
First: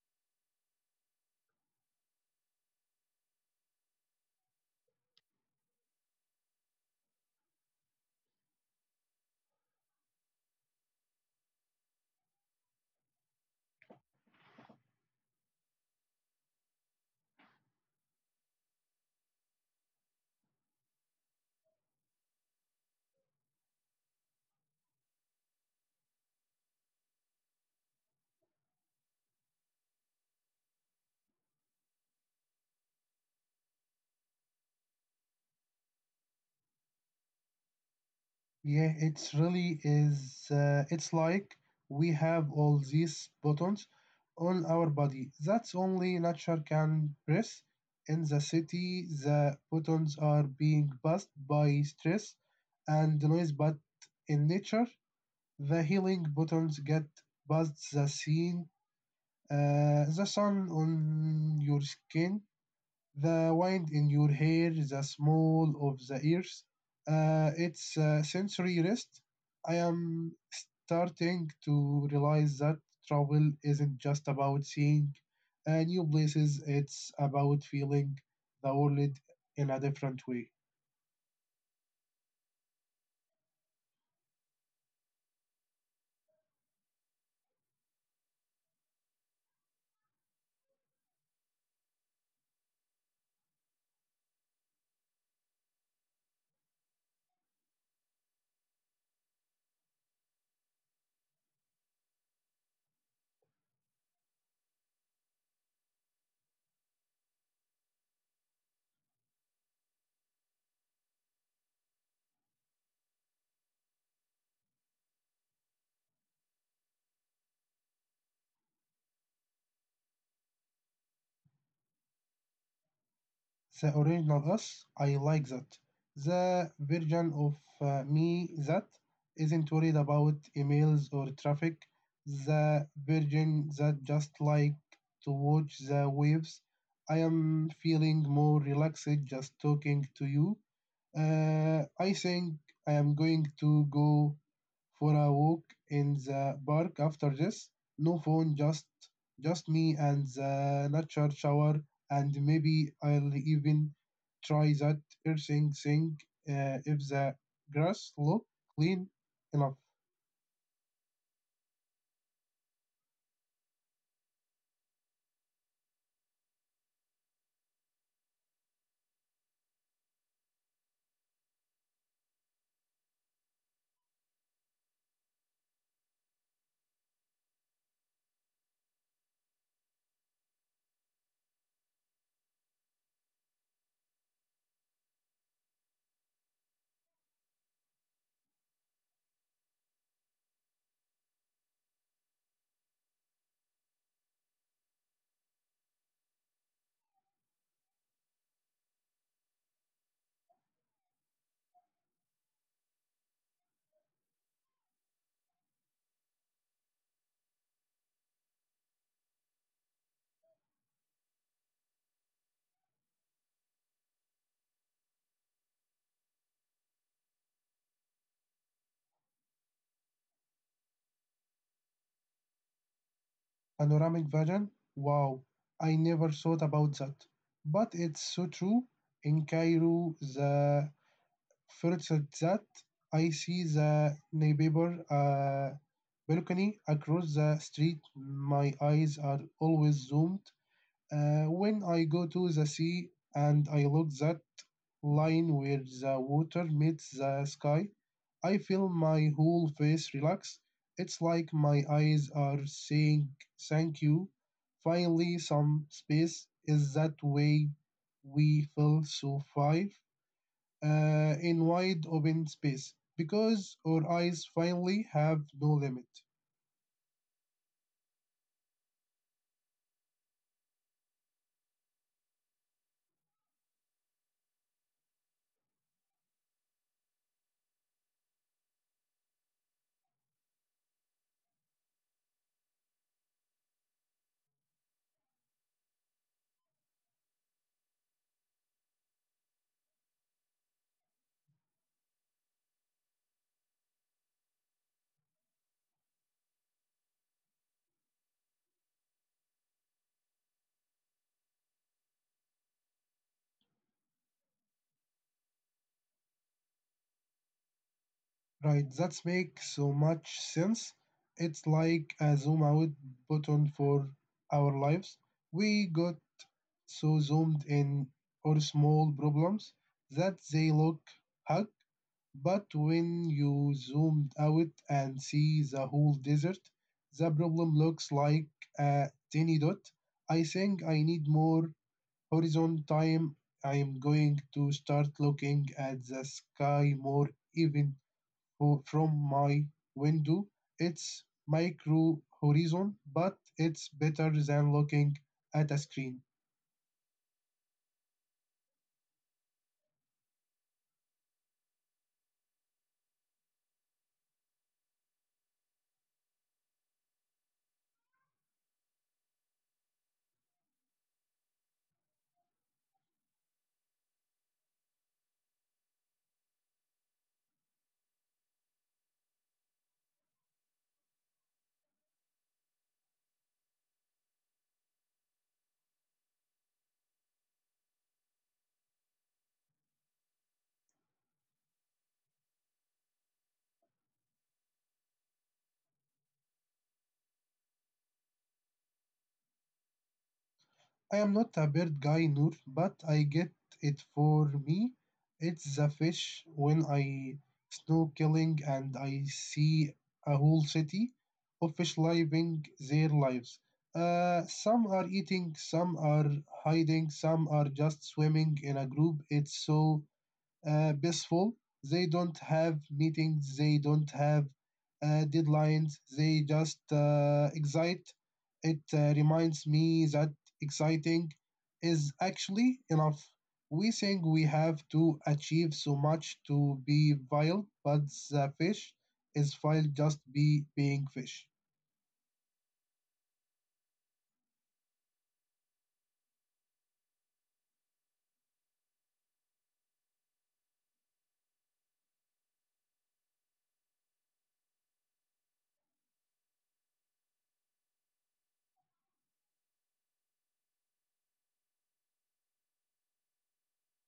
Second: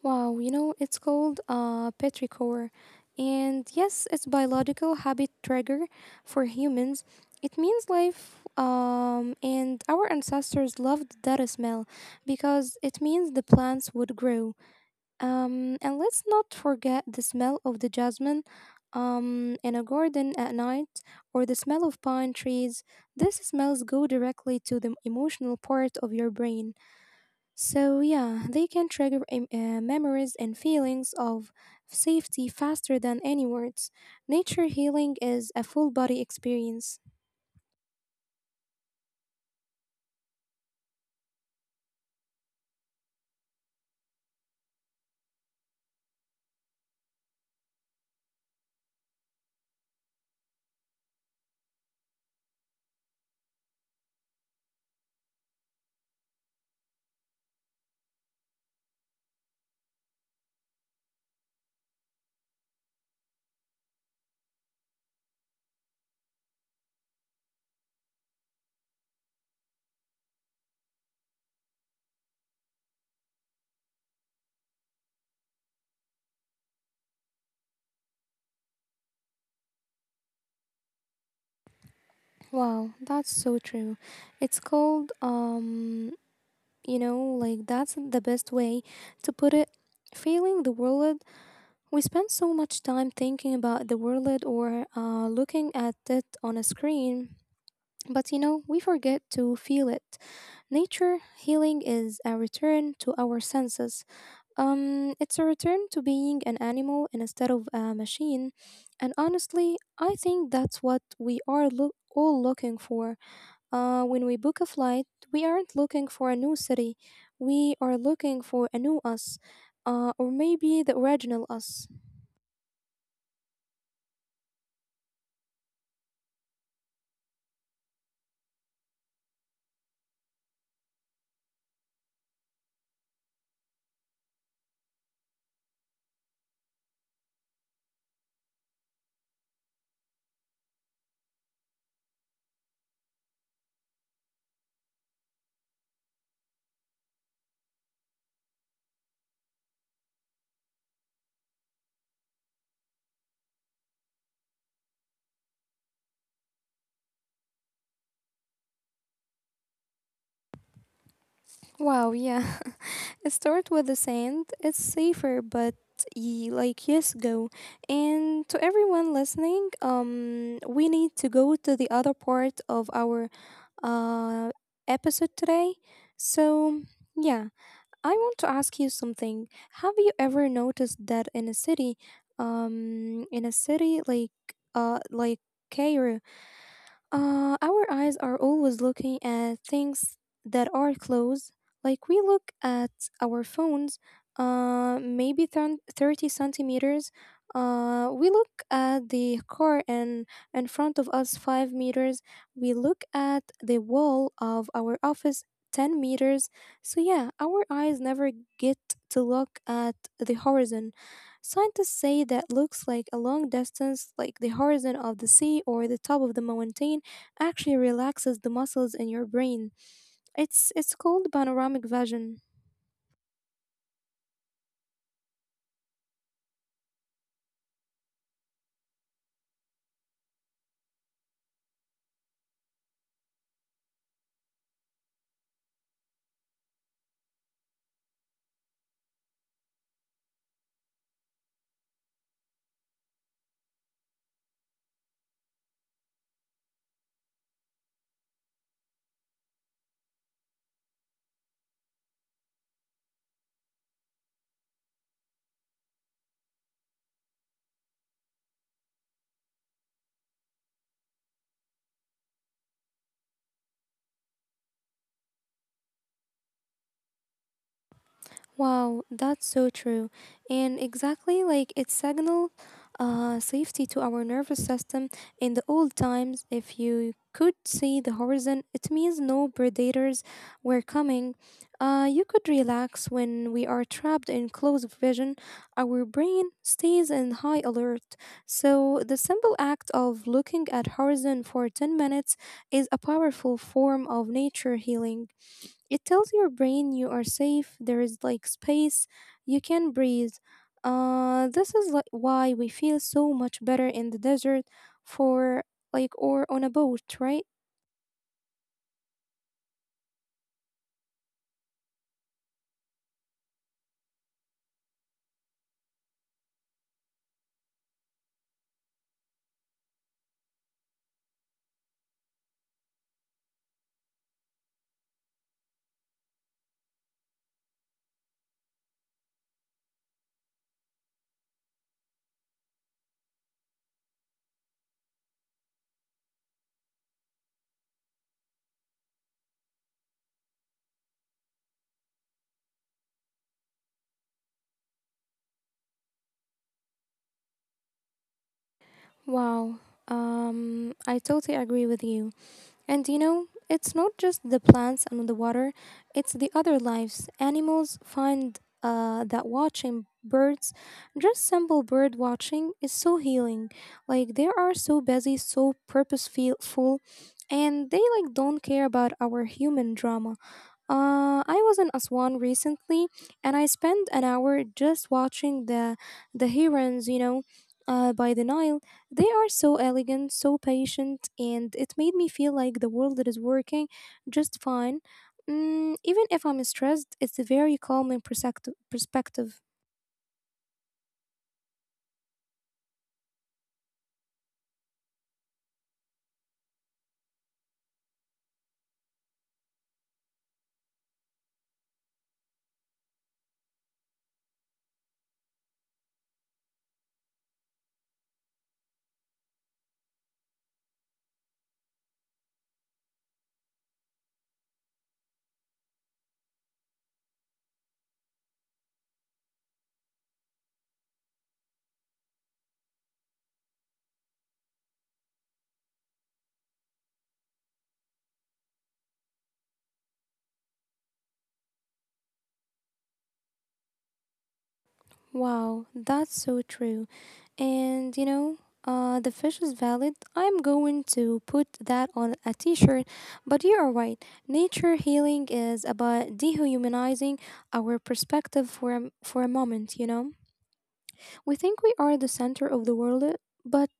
Speaker 1: Wow, you know, it's called petrichor. And yes, it's biological habit trigger for humans. It means life, and our ancestors loved that smell because it means the plants would grow. And let's not forget the smell of the jasmine in a garden at night, or the smell of pine trees. These smells go directly to the emotional part of your brain. So, yeah, they can trigger memories and feelings of safety faster than any words. Nature healing is a full body experience.
Speaker 2: Yeah, it's really is. It's like we have all these buttons on our body. That's only nature can press. In the city, the buttons are being buzzed by stress and noise, but in nature, the healing buttons get buzzed the scene, the sun on your skin, the wind in your hair, the small of the ears. It's a sensory rest. I am starting to realize that travel isn't just about seeing new places, it's about feeling the world in a different way.
Speaker 1: Wow, that's so true. It's called, you know, like that's the best way to put it. Feeling the world, we spend so much time thinking about the world or looking at it on a screen, but you know, we forget to feel it. Nature healing is a return to our senses. It's a return to being an animal instead of a machine. And honestly, I think that's what we are all looking for. When we book a flight, we aren't looking for a new city, we are looking for a new us, or maybe the original us.
Speaker 2: The original us, I like that. The version of me that isn't worried about emails or traffic. The version that just like to watch the waves. I am feeling more relaxed just talking to you. I think I am going to go for a walk in the park after this. No phone, just me and the nature shower, and maybe I'll even try that earthing thing if the grass look clean enough.
Speaker 1: Wow, yeah. Start with the sand. It's safer, but like yes, go. And to everyone listening, we need to go to the other part of our uh episode today. So yeah, I want to ask you something. Have you ever noticed that in a city, in a city like Cairo? Our eyes are always looking at things that are close. Like we look at our phones, maybe 30 centimeters. We look at the car and in front of us 5 meters. We look at the wall of our office 10 meters. So, yeah, our eyes never get to look at the horizon. Scientists say that looks like a long distance, like the horizon of the sea or the top of the mountain, actually relaxes the muscles in your brain. It's called panoramic vision.
Speaker 2: Panoramic vision? Wow, I never thought about that. But it's so true. In Cairo, the فرصة that I see the neighbor balcony across the street. My eyes are always zoomed. When I go to the sea and I look that line where the water meets the sky, I feel my whole face relax. It's like my eyes are saying thank you. Finally, some space is that way we feel so five in wide open space because our eyes finally have no limit.
Speaker 1: Wow, that's so true. And exactly like it signaled safety to our nervous system. In the old times, if you could see the horizon, it means no predators were coming. You could relax. When we are trapped in close vision, our brain stays in high alert. So the simple act of looking at horizon for 10 minutes is a powerful form of nature healing. It tells your brain you are safe, there is like space, you can breathe. This is like why we feel so much better in the desert, for like or on a boat, right?
Speaker 2: Right, that makes so much sense. It's like a zoom out button for our lives. We got so zoomed in or small problems that they look hug, but when you zoomed out and see the whole desert, the problem looks like a tiny dot. I think I need more horizon time, I am going to start looking at the sky more even from my window. It's micro horizon, but it's better than looking at a screen.
Speaker 1: Wow. I totally agree with you. And you know, it's not just the plants and the water, it's the other lives. Animals find that watching birds, just simple bird watching, is so healing. Like they are so busy, so purposeful, and they like don't care about our human drama. I was in Aswan recently, and I spent an hour just watching the herons, you know, by the Nile. They are so elegant, so patient, and it made me feel like the world is working just fine. Mm, even if I'm stressed, it's a very calming perspective. Perspective.
Speaker 2: I am not a bird guy, Noor, but I get it for me. It's the fish when I snorkeling and I see a whole city of fish living their lives. Some are eating, some are hiding, some are just swimming in a group. It's so peaceful. They don't have meetings. They don't have deadlines. They just excite. It reminds me that exciting is actually enough. We think we have to achieve so much to be vile, but the fish is vile just be being fish.
Speaker 1: Wow, that's so true. And you know, the fish is valid. I'm going to put that on a t-shirt. But you are right, nature healing is about dehumanizing our perspective for for a moment. You know, we think we are the center of the world, but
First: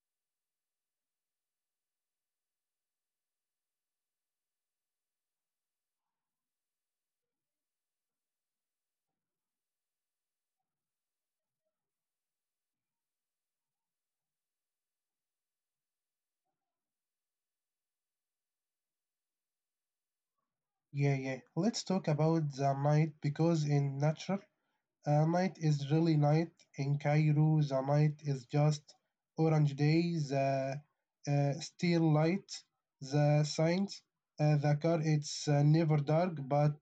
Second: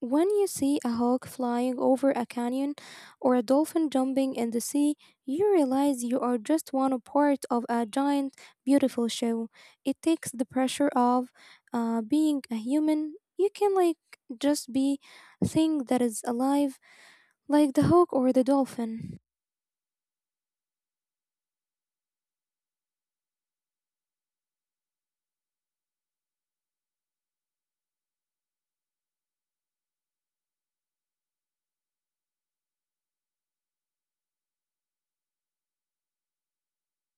Speaker 1: when you see a hawk flying over a canyon or a dolphin jumping in the sea, you realize you are just one part of a giant, beautiful show. It takes the pressure of being a human. You can like just be a thing that is alive, like the hawk or the dolphin.
Speaker 2: Yeah, yeah. Let's talk about the night because in nature a night is really night. In Cairo, the night is just orange day, the still light, the signs, the car. It's never dark, but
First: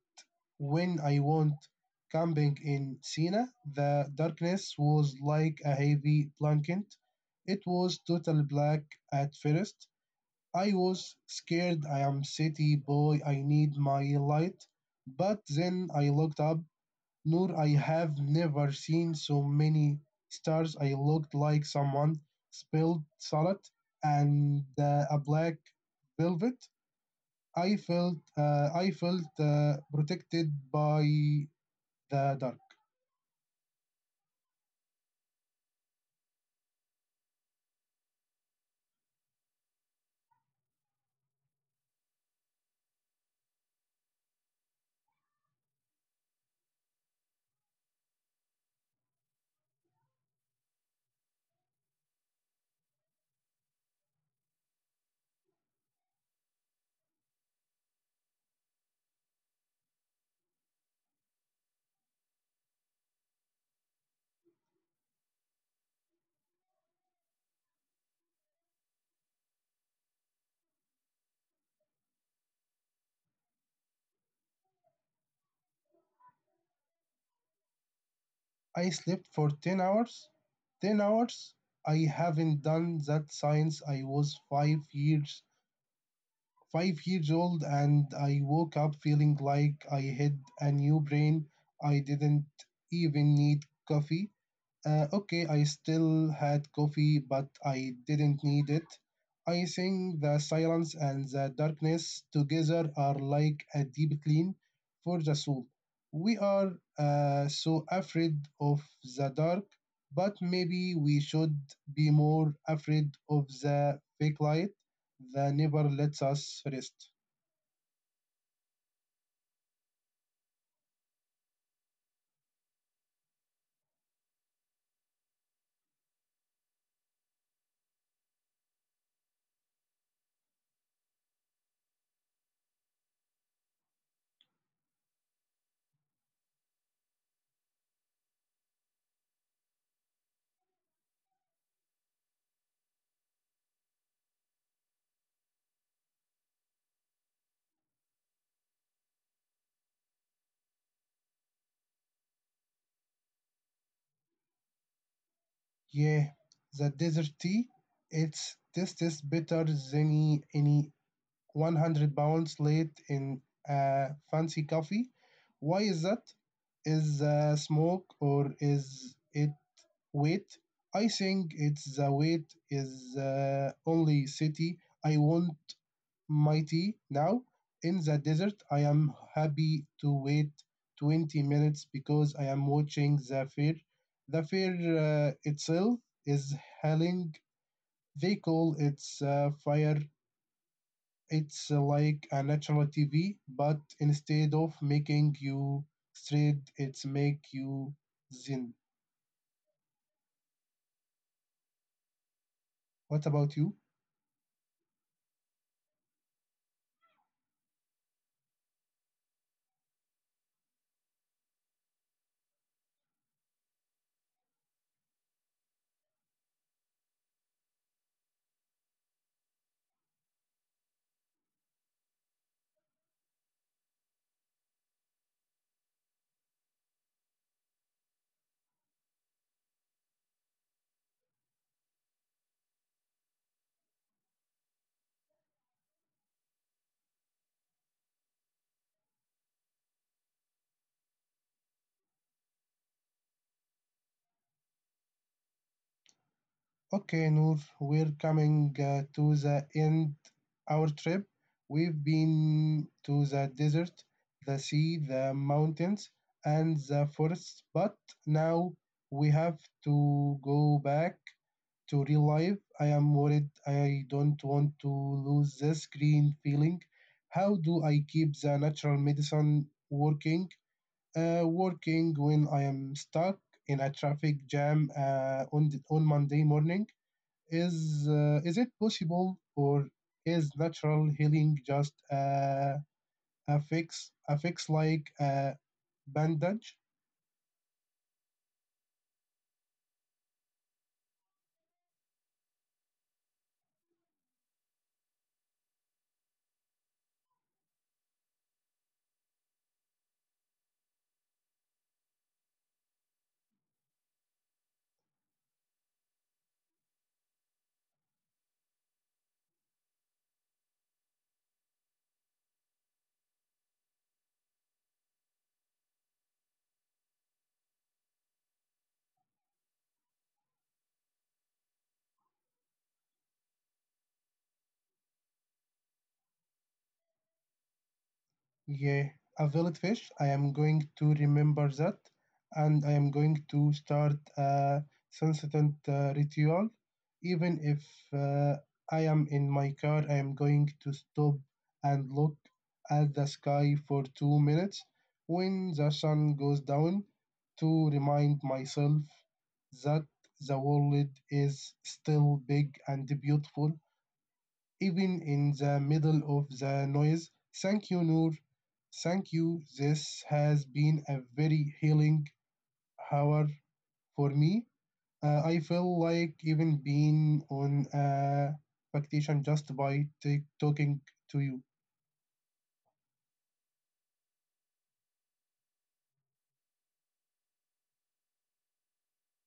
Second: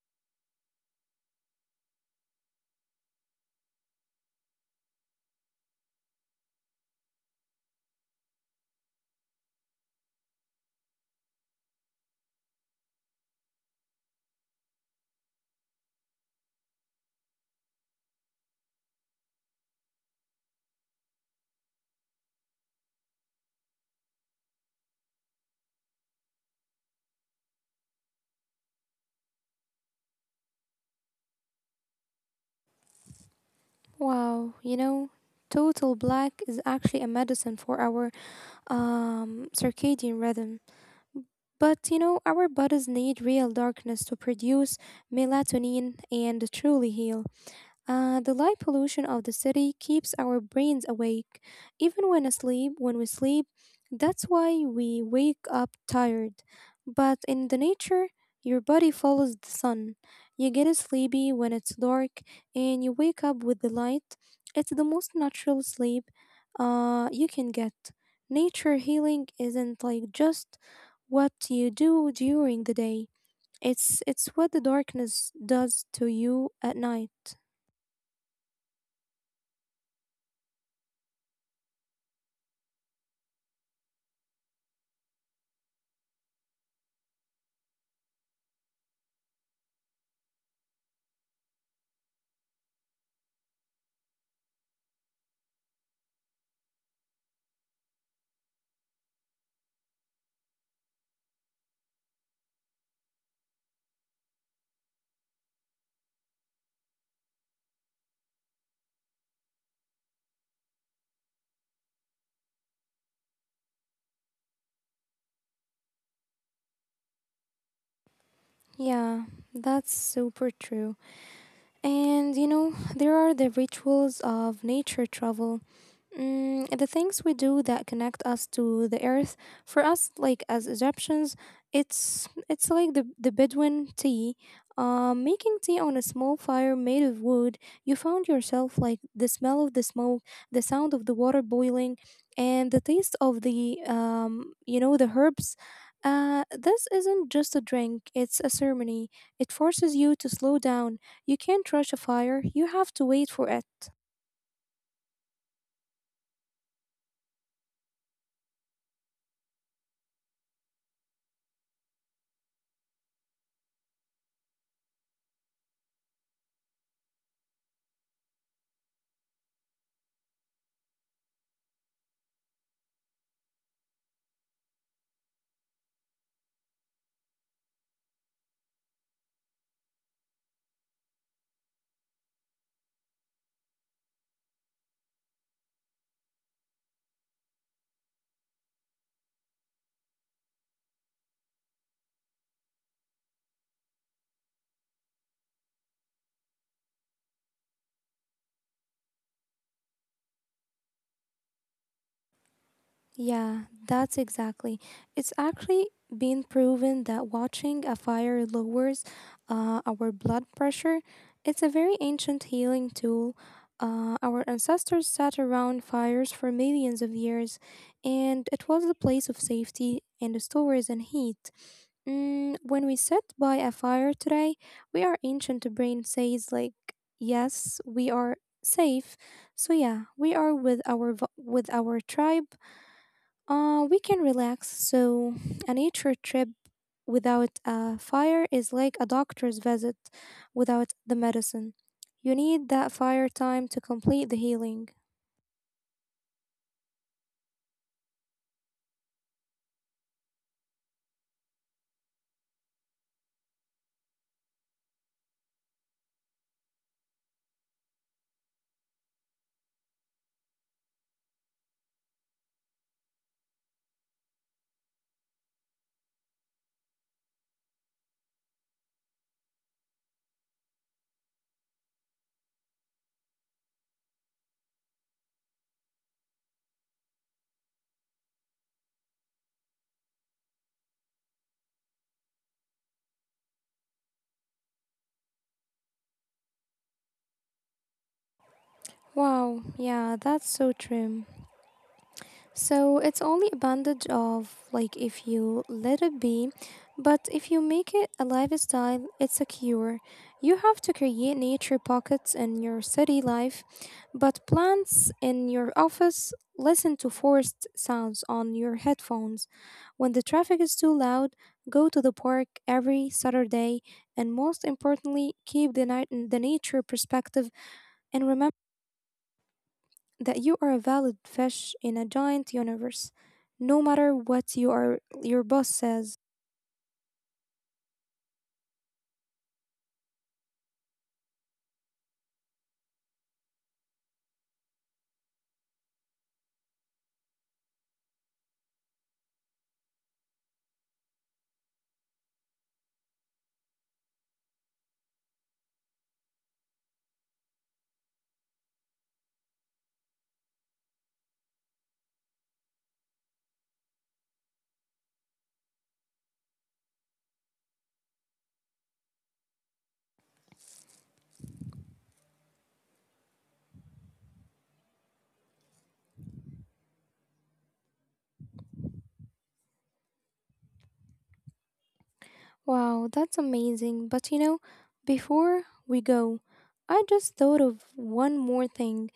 Speaker 2: when I went camping in Sina, the darkness was like a heavy blanket. It was total black at first. I was scared. I am city boy. I need my light. But then I looked up, Noor, I have never seen so many stars. I looked like someone spilled salad and a black velvet. I felt protected by the dark.
Speaker 1: Wow, you know, total black is actually a medicine for our circadian rhythm. But you know, our bodies need real darkness to produce melatonin and truly heal. The light pollution of the city keeps our brains awake, even when asleep. When we sleep, that's why we wake up tired. But in the nature, your body follows the sun. You get sleepy when it's dark, and you wake up with the light. It's the most natural sleep, you can get. Nature healing isn't like just what you do during the day. It's what the darkness does to you at night.
Speaker 2: I slept for 10 hours. 10 hours? I haven't done that since I was 5 years old and I woke up feeling like I had a new brain. I didn't even need coffee. Okay, I still had coffee, but I didn't need it. I think the silence and the darkness together are like a deep clean for the soul. We are so afraid of the dark, but maybe we should be more afraid of the fake light that never lets us rest.
Speaker 1: Yeah, that's super true. And you know, there are the rituals of nature travel. The things we do that connect us to the earth for us like as Egyptians, it's like the Bedouin tea, making tea on a small fire made of wood you found yourself, like the smell of the smoke, the sound of the water boiling, and the taste of the you know, the herbs. This isn't just a drink, it's a ceremony. It forces you to slow down. You can't rush a fire, you have to wait for it.
Speaker 2: Yeah, the desert tea, it tastes better than any 100 pounds late in a fancy coffee. Why is that? Is smoke or is it weight? I think it's the weight is only city. I want my tea now. In the desert, I am happy to wait 20 minutes because I am watching the fair. The fair itself is hailing. They call it fire. It's like a natural TV, but instead of making you straight, it's make you zen. What
Speaker 1: Yeah,
Speaker 2: about you?
Speaker 1: that's exactly. It's actually been proven that watching a fire lowers our blood pressure. It's a very ancient healing tool. Our ancestors sat around fires for millions of years, and it was a place of safety and stores and heat. When we sit by a fire today, we, our ancient brain says like, yes, we are safe. So yeah, we are with our with our tribe, we can relax. So, a nature trip without a fire is like a doctor's visit without the medicine. You need that fire time to complete the healing.
Speaker 2: Okay, Noor, we're coming to the end our trip. We've been to the desert, the sea, the mountains, and the forests, but now we have to go back to real life. I am worried. I don't want to lose this green feeling. How do I keep the natural medicine working? Working when I am stuck in a traffic jam on on Monday morning. Is it possible, or is natural healing just a fix like a bandage?
Speaker 1: Wow, yeah, that's so true. So it's only a bandage of like if you let it be, but if you make it a lifestyle, it's a cure. You have to create nature pockets in your city life, but plants in your office. Listen to forest sounds on your headphones. When the traffic is too loud, go to the park every Saturday, and most importantly, keep the night the nature perspective and remember that you are a valid fish in a giant universe, no matter what you are, your boss says.
Speaker 2: Yeah, a velvet fish. I am going to remember that, and I am going to start a sunset ritual. Even if uh, I am in my car, I am going to stop and look at the sky for 2 minutes when the sun goes down to remind myself that the world is still big and beautiful even in the middle of the noise. Thank you, Noor. Thank you. This has been a very healing hour for me. I feel like even being on a vacation just by talking to you.
Speaker 1: Wow, that's amazing. But you know, before we go, I just thought of one more thing,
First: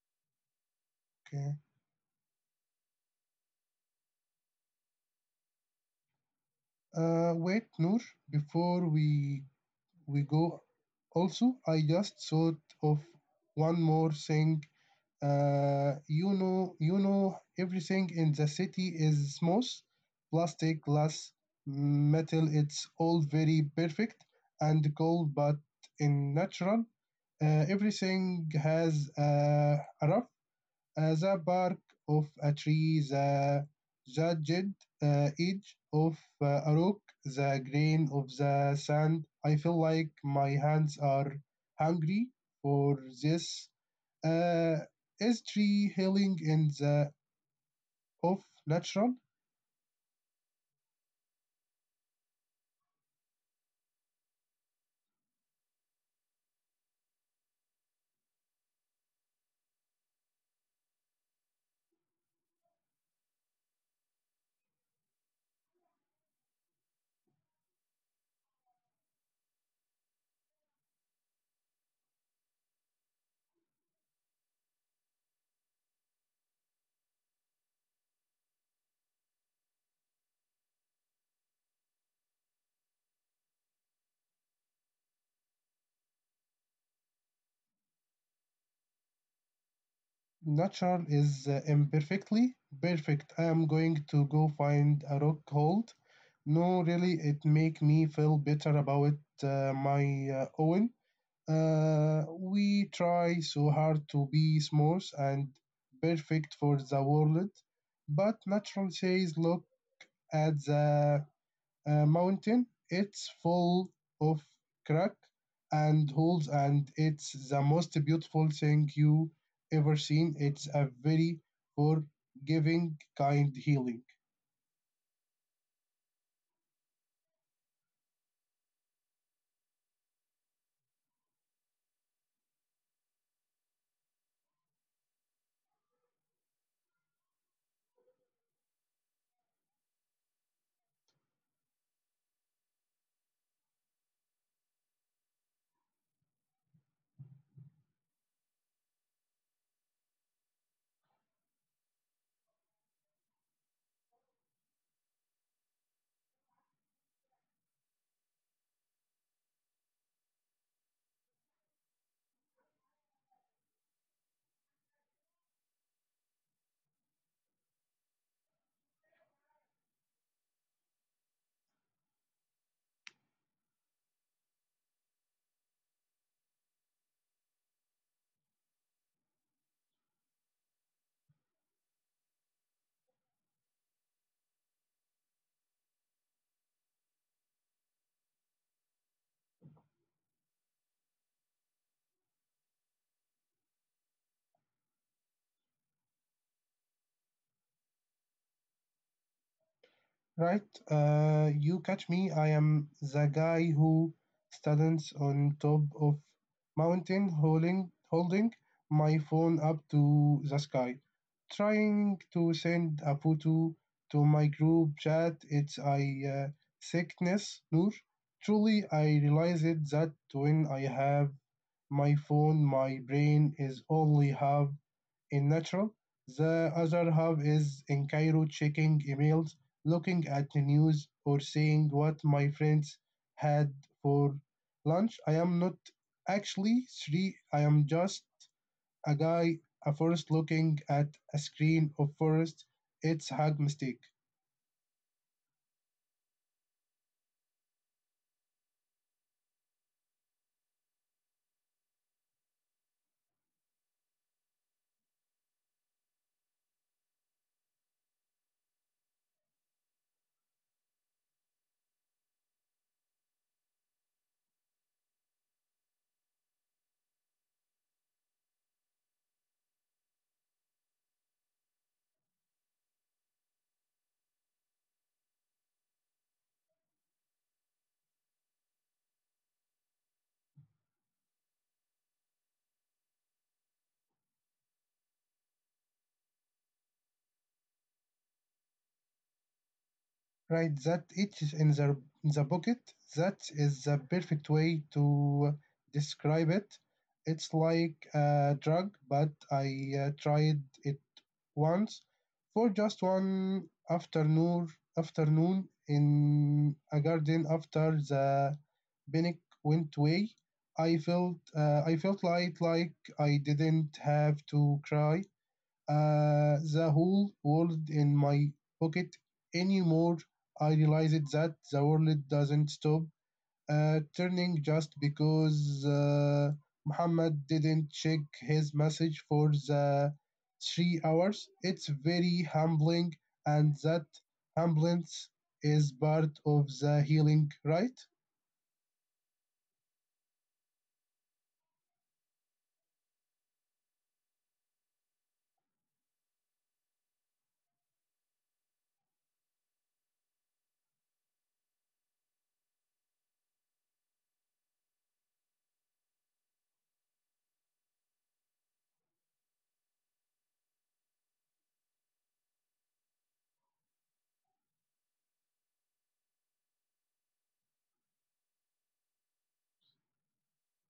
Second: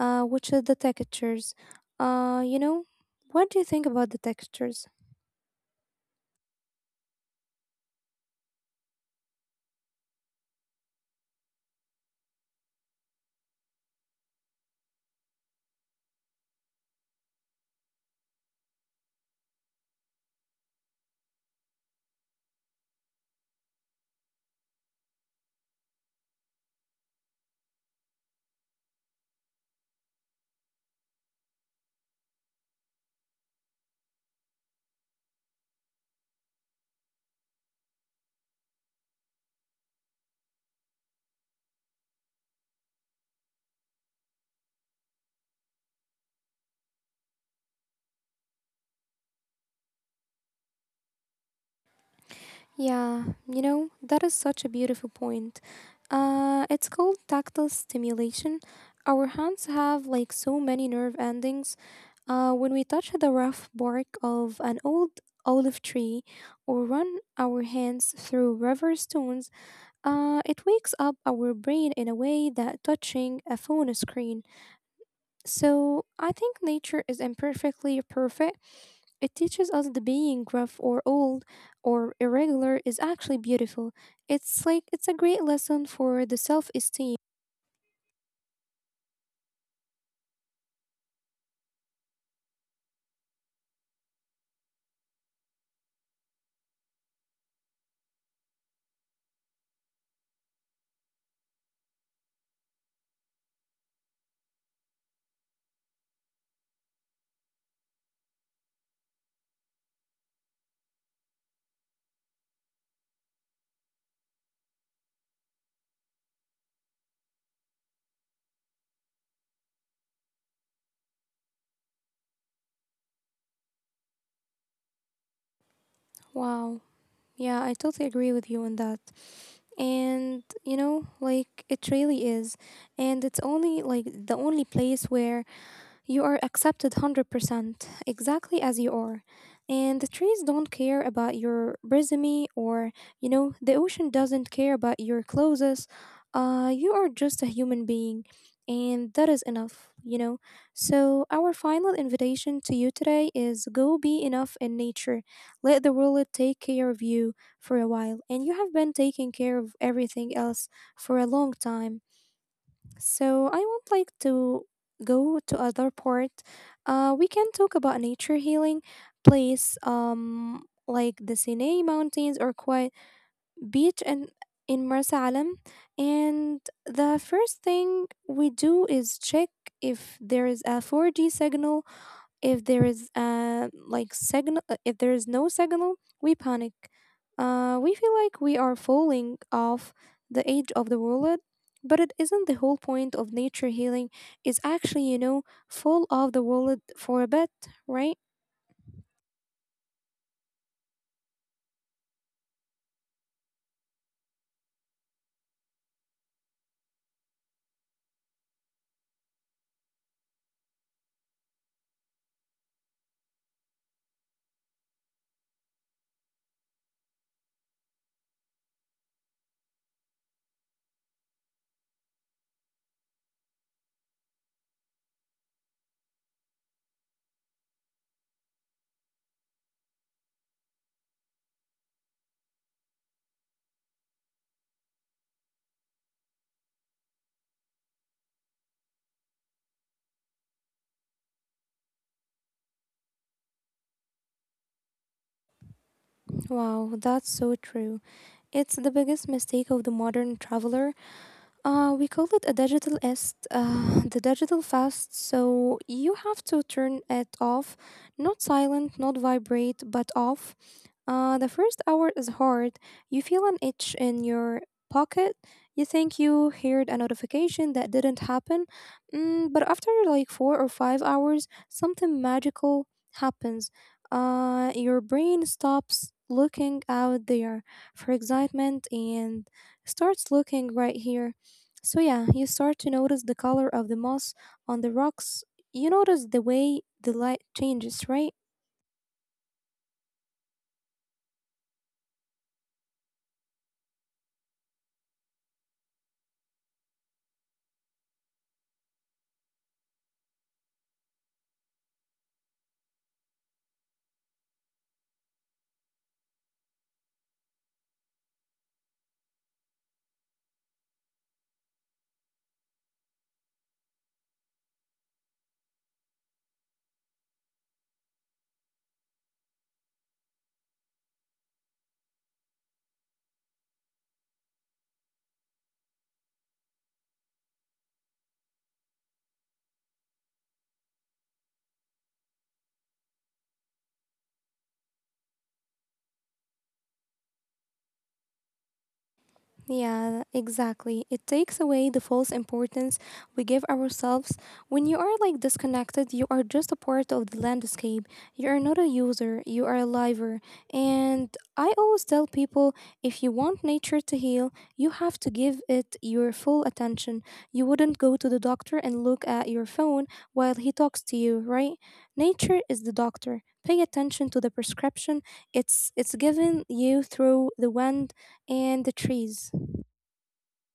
Speaker 1: which is the textures.
Speaker 2: Okay.
Speaker 1: You know, what do you think about the textures?
Speaker 2: Wait, Noor. Before we go, also I just thought of one more thing you know, Everything in the city is smooth, plastic, glass, metal. It's all very perfect and cold, but in natural. Everything has a rough the bark of a tree, the jagged edge of a rock, the grain of the sand. I feel like my hands are hungry for this. Uh, is tree healing in the of natural?
Speaker 1: Yeah, you know, that is such a beautiful point. It's called tactile stimulation. Our hands have like so many nerve endings. When we touch the rough bark of an old olive tree or run our hands through river stones, it wakes up our brain in a way that touching a phone screen. So I think nature is imperfectly perfect. It teaches us the being rough or old or irregular is actually beautiful. It's like it's a great lesson for the self esteem.
Speaker 2: Natural is imperfectly perfect. I am going to go find a rock hold. No, really, it make me feel better about my own. We try so hard to be smooth and perfect for the world, but nature says, look at the mountain. It's full of crack and holes, and it's the most beautiful thing you ever seen. It's a very forgiving, kind healing.
Speaker 1: Wow. Yeah, I totally agree with you on that. And you know, like it really is. And it's only like the only place where you are accepted 100% exactly as you are. And the trees don't care about your resume, or you know, the ocean doesn't care about your clothes. You are just a human being, and that is enough, you know. So, our final invitation to you today is go be enough in nature. Let the world take care of you for a while, and you have been taking care of everything else for a long time. So I would like to go to other part. We can talk about nature healing place, like the Sinai Mountains or quiet beach and in Marsa Alam. And the first thing we do is check if there is a 4G signal, if there is like signal, if there is no signal, we panic. We feel like we are falling off the edge of the world, but it isn't the whole point of nature healing. Is actually, you know, fall off the world for a bit, right?
Speaker 2: Right, you catch me. I am the guy who stands on top of mountain holding my phone up to the sky, trying to send a photo to my group chat. It's a uh, sickness, Noor. Truly, I realized that when I have my phone, my brain is only half in natural. The other half is in Cairo checking emails, looking at the news, or seeing what my friends had for lunch. I am not actually three, I am just a guy, a forest looking at a screen of forest. It's a hard mistake.
Speaker 1: Wow, that's so true. It's the biggest mistake of the modern traveler. We call it a digital est, the digital fast. So you have to turn it off, not silent, not vibrate, but off. The first hour is hard. You feel an itch in your pocket. You think you heard a notification that didn't happen. But after like 4 or 5 hours, something magical happens. Your brain stops looking out there for excitement and starts looking right here. So, yeah, you start to notice the color of the moss on the rocks. You notice the way the light changes, right?
Speaker 2: Right, that itch is in the pocket. That is the perfect way to describe it. It's like a drug, but I tried it once for just one afternoon in a garden after the panic went away. I felt light like I didn't have to cry the whole world in my pocket anymore. I realized that the world doesn't stop turning just because Muhammad didn't check his message for the 3 hours. It's very humbling, and that humbleness is part of the healing, right?
Speaker 1: Yeah, exactly. It takes away the false importance we give ourselves. When you are like disconnected, you are just a part of the landscape. You are not a user, you are a liver. And I always tell people, if you want nature to heal, you have to give it your full attention. You wouldn't go to the doctor and look at your phone while he talks to you, right? Nature is the doctor. Pay attention to the prescription. It's given you through the wind and the trees.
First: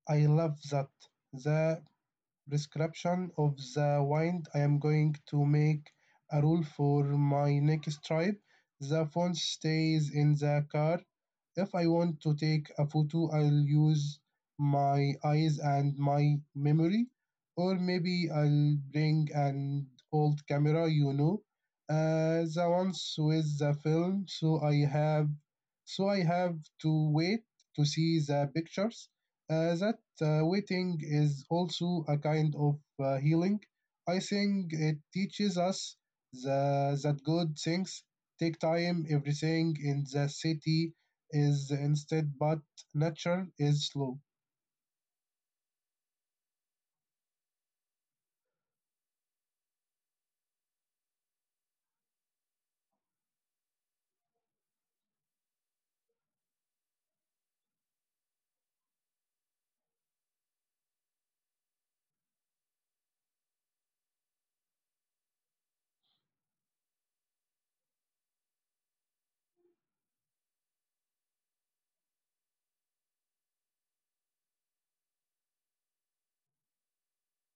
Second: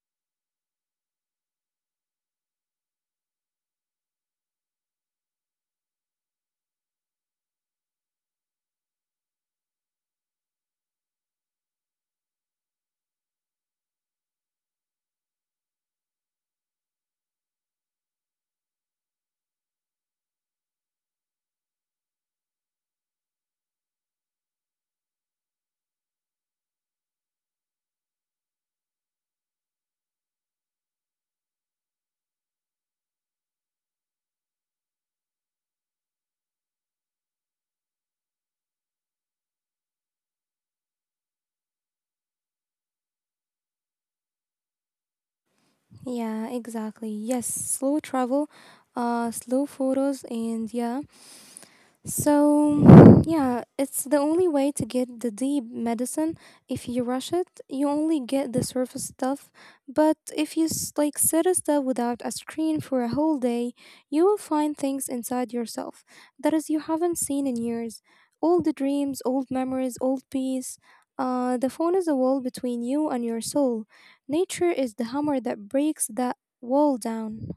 Speaker 2: I love that. The prescription of the wind. I am going to make a rule for my next trip. The phone stays in the car. If I want to take a photo, I'll use my eyes and my memory, or maybe I'll bring an old camera, you know, the ones with the film, so I have to wait to see the pictures. That waiting is also a kind of healing. I think it teaches us that good things take time. Everything in the city is instant, but nature is slow.
Speaker 1: Yeah, exactly. Yes, slow travel, slow photos, and yeah, so, yeah, it's the only way to get the deep medicine. If you rush it, you only get the surface stuff. But if you like sit still without a screen for a whole day, you will find things inside yourself that is you haven't seen in years. Old dreams, old memories, old peace. The phone is a wall between you and your soul. Nature is the hammer that breaks that wall down.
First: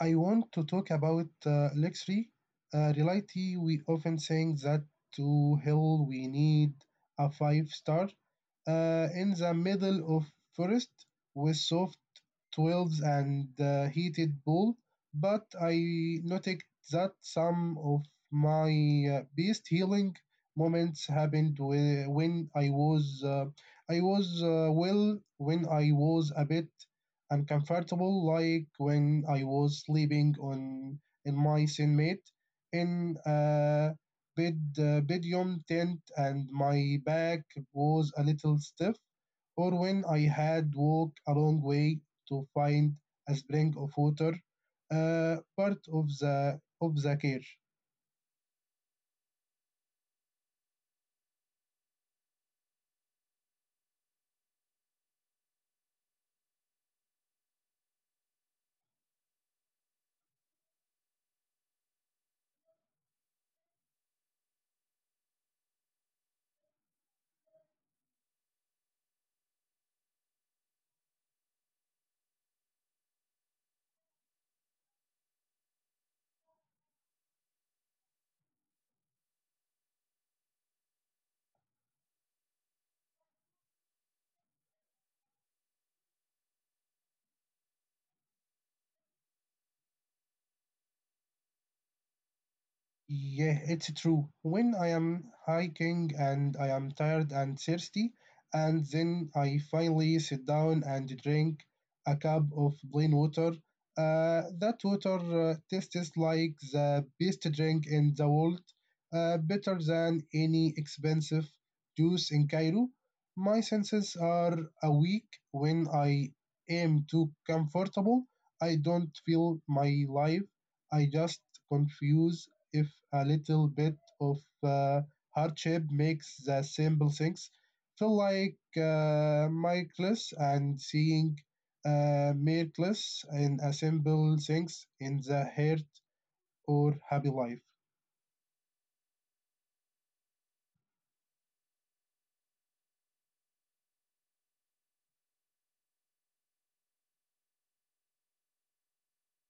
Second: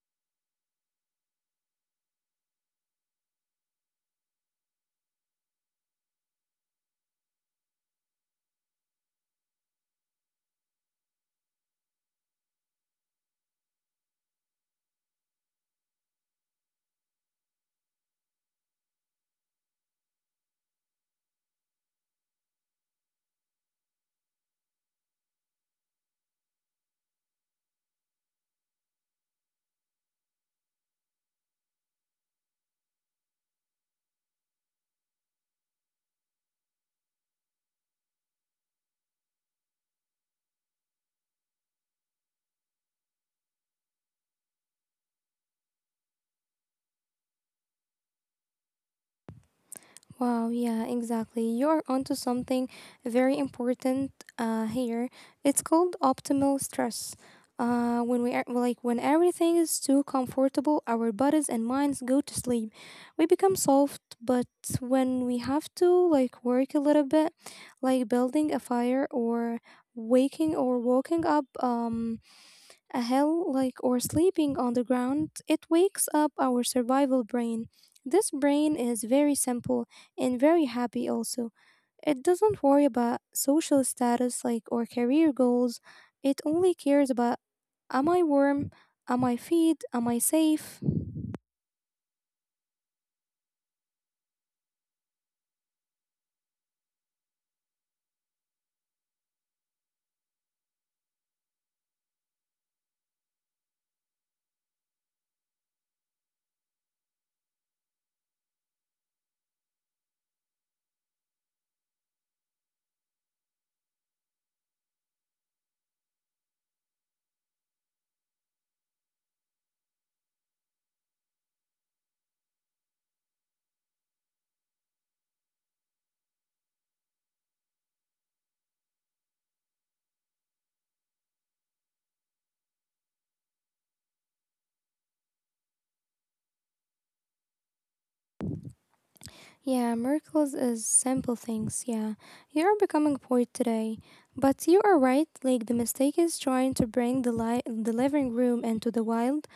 Speaker 2: I want to talk about luxury. Reality, we often think that to hell we need a five star in the middle of forest with soft 12s and heated pool. But I noticed that some of my best healing moments happened when I was, when I was a bit uncomfortable, like when I was sleeping on in my cellmate in a bed bedroom tent and my back was a little stiff, or when I had walked a long way to find a spring of water, part of the care.
Speaker 1: Wow, yeah, exactly. You're onto something very important here. It's called optimal stress. When we are, like when everything is too comfortable, our bodies and minds go to sleep. We become soft, but when we have to like work a little bit, like building a fire or waking or walking up, a hill like or sleeping on the ground, it wakes up our survival brain. This brain is very simple and very happy also. It doesn't worry about social status like or career goals. It only cares about, am I warm? Am I fed? Am I safe?
Speaker 2: Yeah, it's true. When I am hiking and I am tired and thirsty, and then I finally sit down and drink a cup of plain water, that water tastes like the best drink in the world, better than any expensive juice in Cairo. My senses are awake when I am too comfortable. I don't feel my life. I just confuse if a little bit of uh, hardship makes the simple things feel like miraculous and seeing miracles in a simple things in the heart or happy life.
Speaker 1: Yeah, miracles is simple things, yeah. You are becoming a poet today. But you are right, like the mistake is trying to bring the the living room into the wild.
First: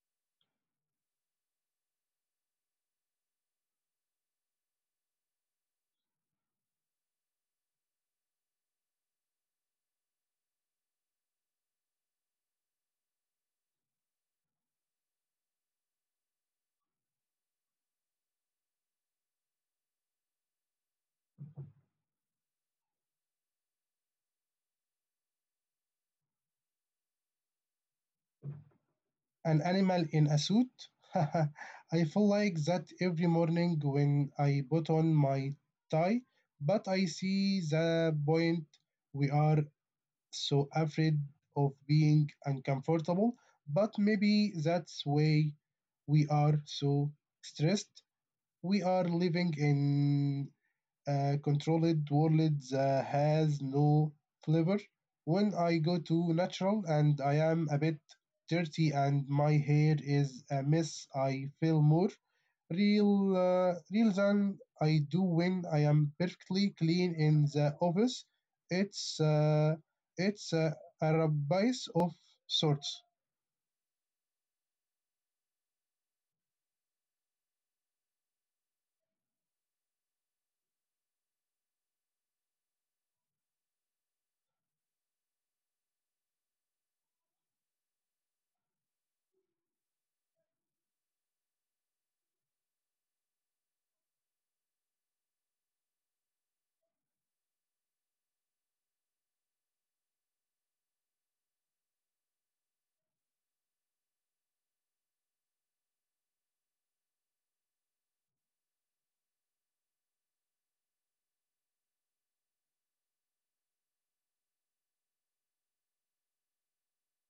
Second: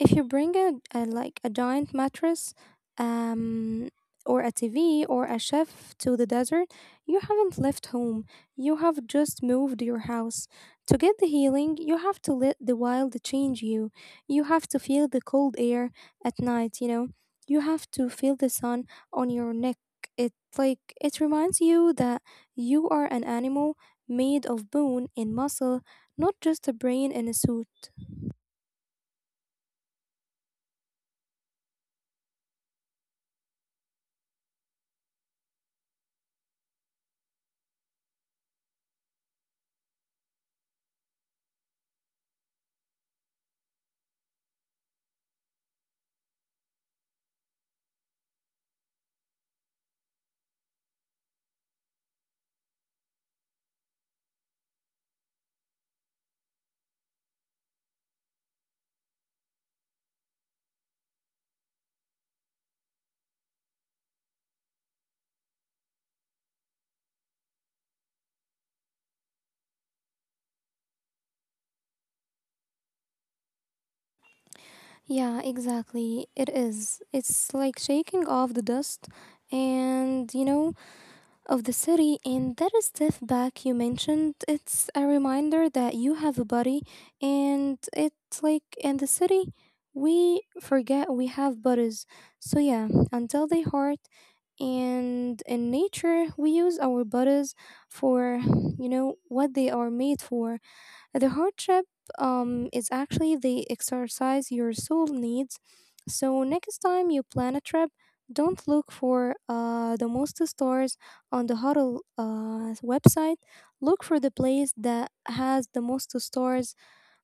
Speaker 1: If you bring a like a giant mattress, um, or a TV or a chef to the desert, you haven't left home. You have just moved your house. To get the healing, you have to let the wild change you. You have to feel the cold air at night, you know. You have to feel the sun on your neck. It like it reminds you that you are an animal made of bone and muscle, not just a brain in a suit.
Speaker 2: An animal in a suit. I feel like that every morning when I put on my tie, but I see the point. We are so afraid of being uncomfortable, but maybe that's why we are so stressed. We are living in controlled worlds has no flavor. When I go to natural and I am a bit dirty and my hair is a mess, I feel more real, real than I do when I am perfectly clean in the office. It's uh, it's a rabbis of sorts.
Speaker 1: Yeah, exactly. It is. It's like shaking off the dust and, you know, of the city. And that step back you mentioned, it's a reminder that you have a body. And it's like in the city, we forget we have bodies. So, yeah, until they hurt. And in nature, we use our bodies for, you know, what they are made for. The hardship is actually the exercise your soul needs. So, next time you plan a trip, don't look for the most stores on the huddle website. Look for the place that has the most stores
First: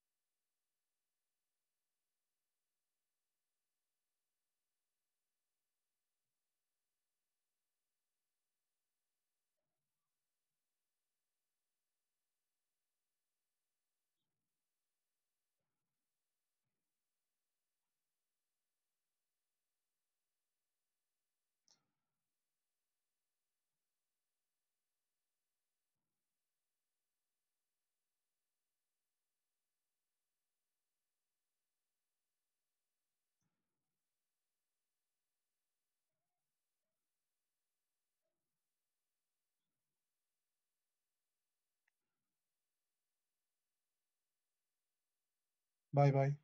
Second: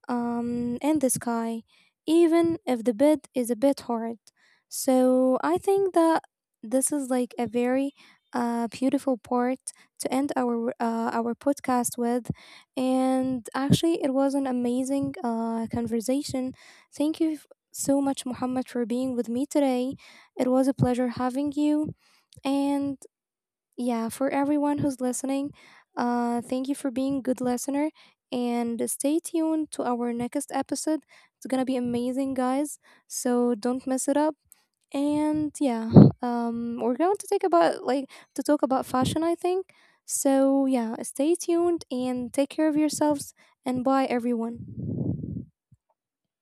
Speaker 1: in the sky, even if the bed is a bit hard. So I think that this is like a very beautiful part to end our podcast with, and actually it was an amazing conversation. Thank you so much, Muhammad, for being with me today. It was a pleasure having you, and yeah, for everyone who's listening, thank you for being a good listener and stay tuned to our next episode. It's gonna be amazing, guys, so don't mess it up. And yeah, we're going to take about like to talk about fashion, I think. So yeah, stay tuned and take care of yourselves and bye everyone.
Speaker 2: Bye bye.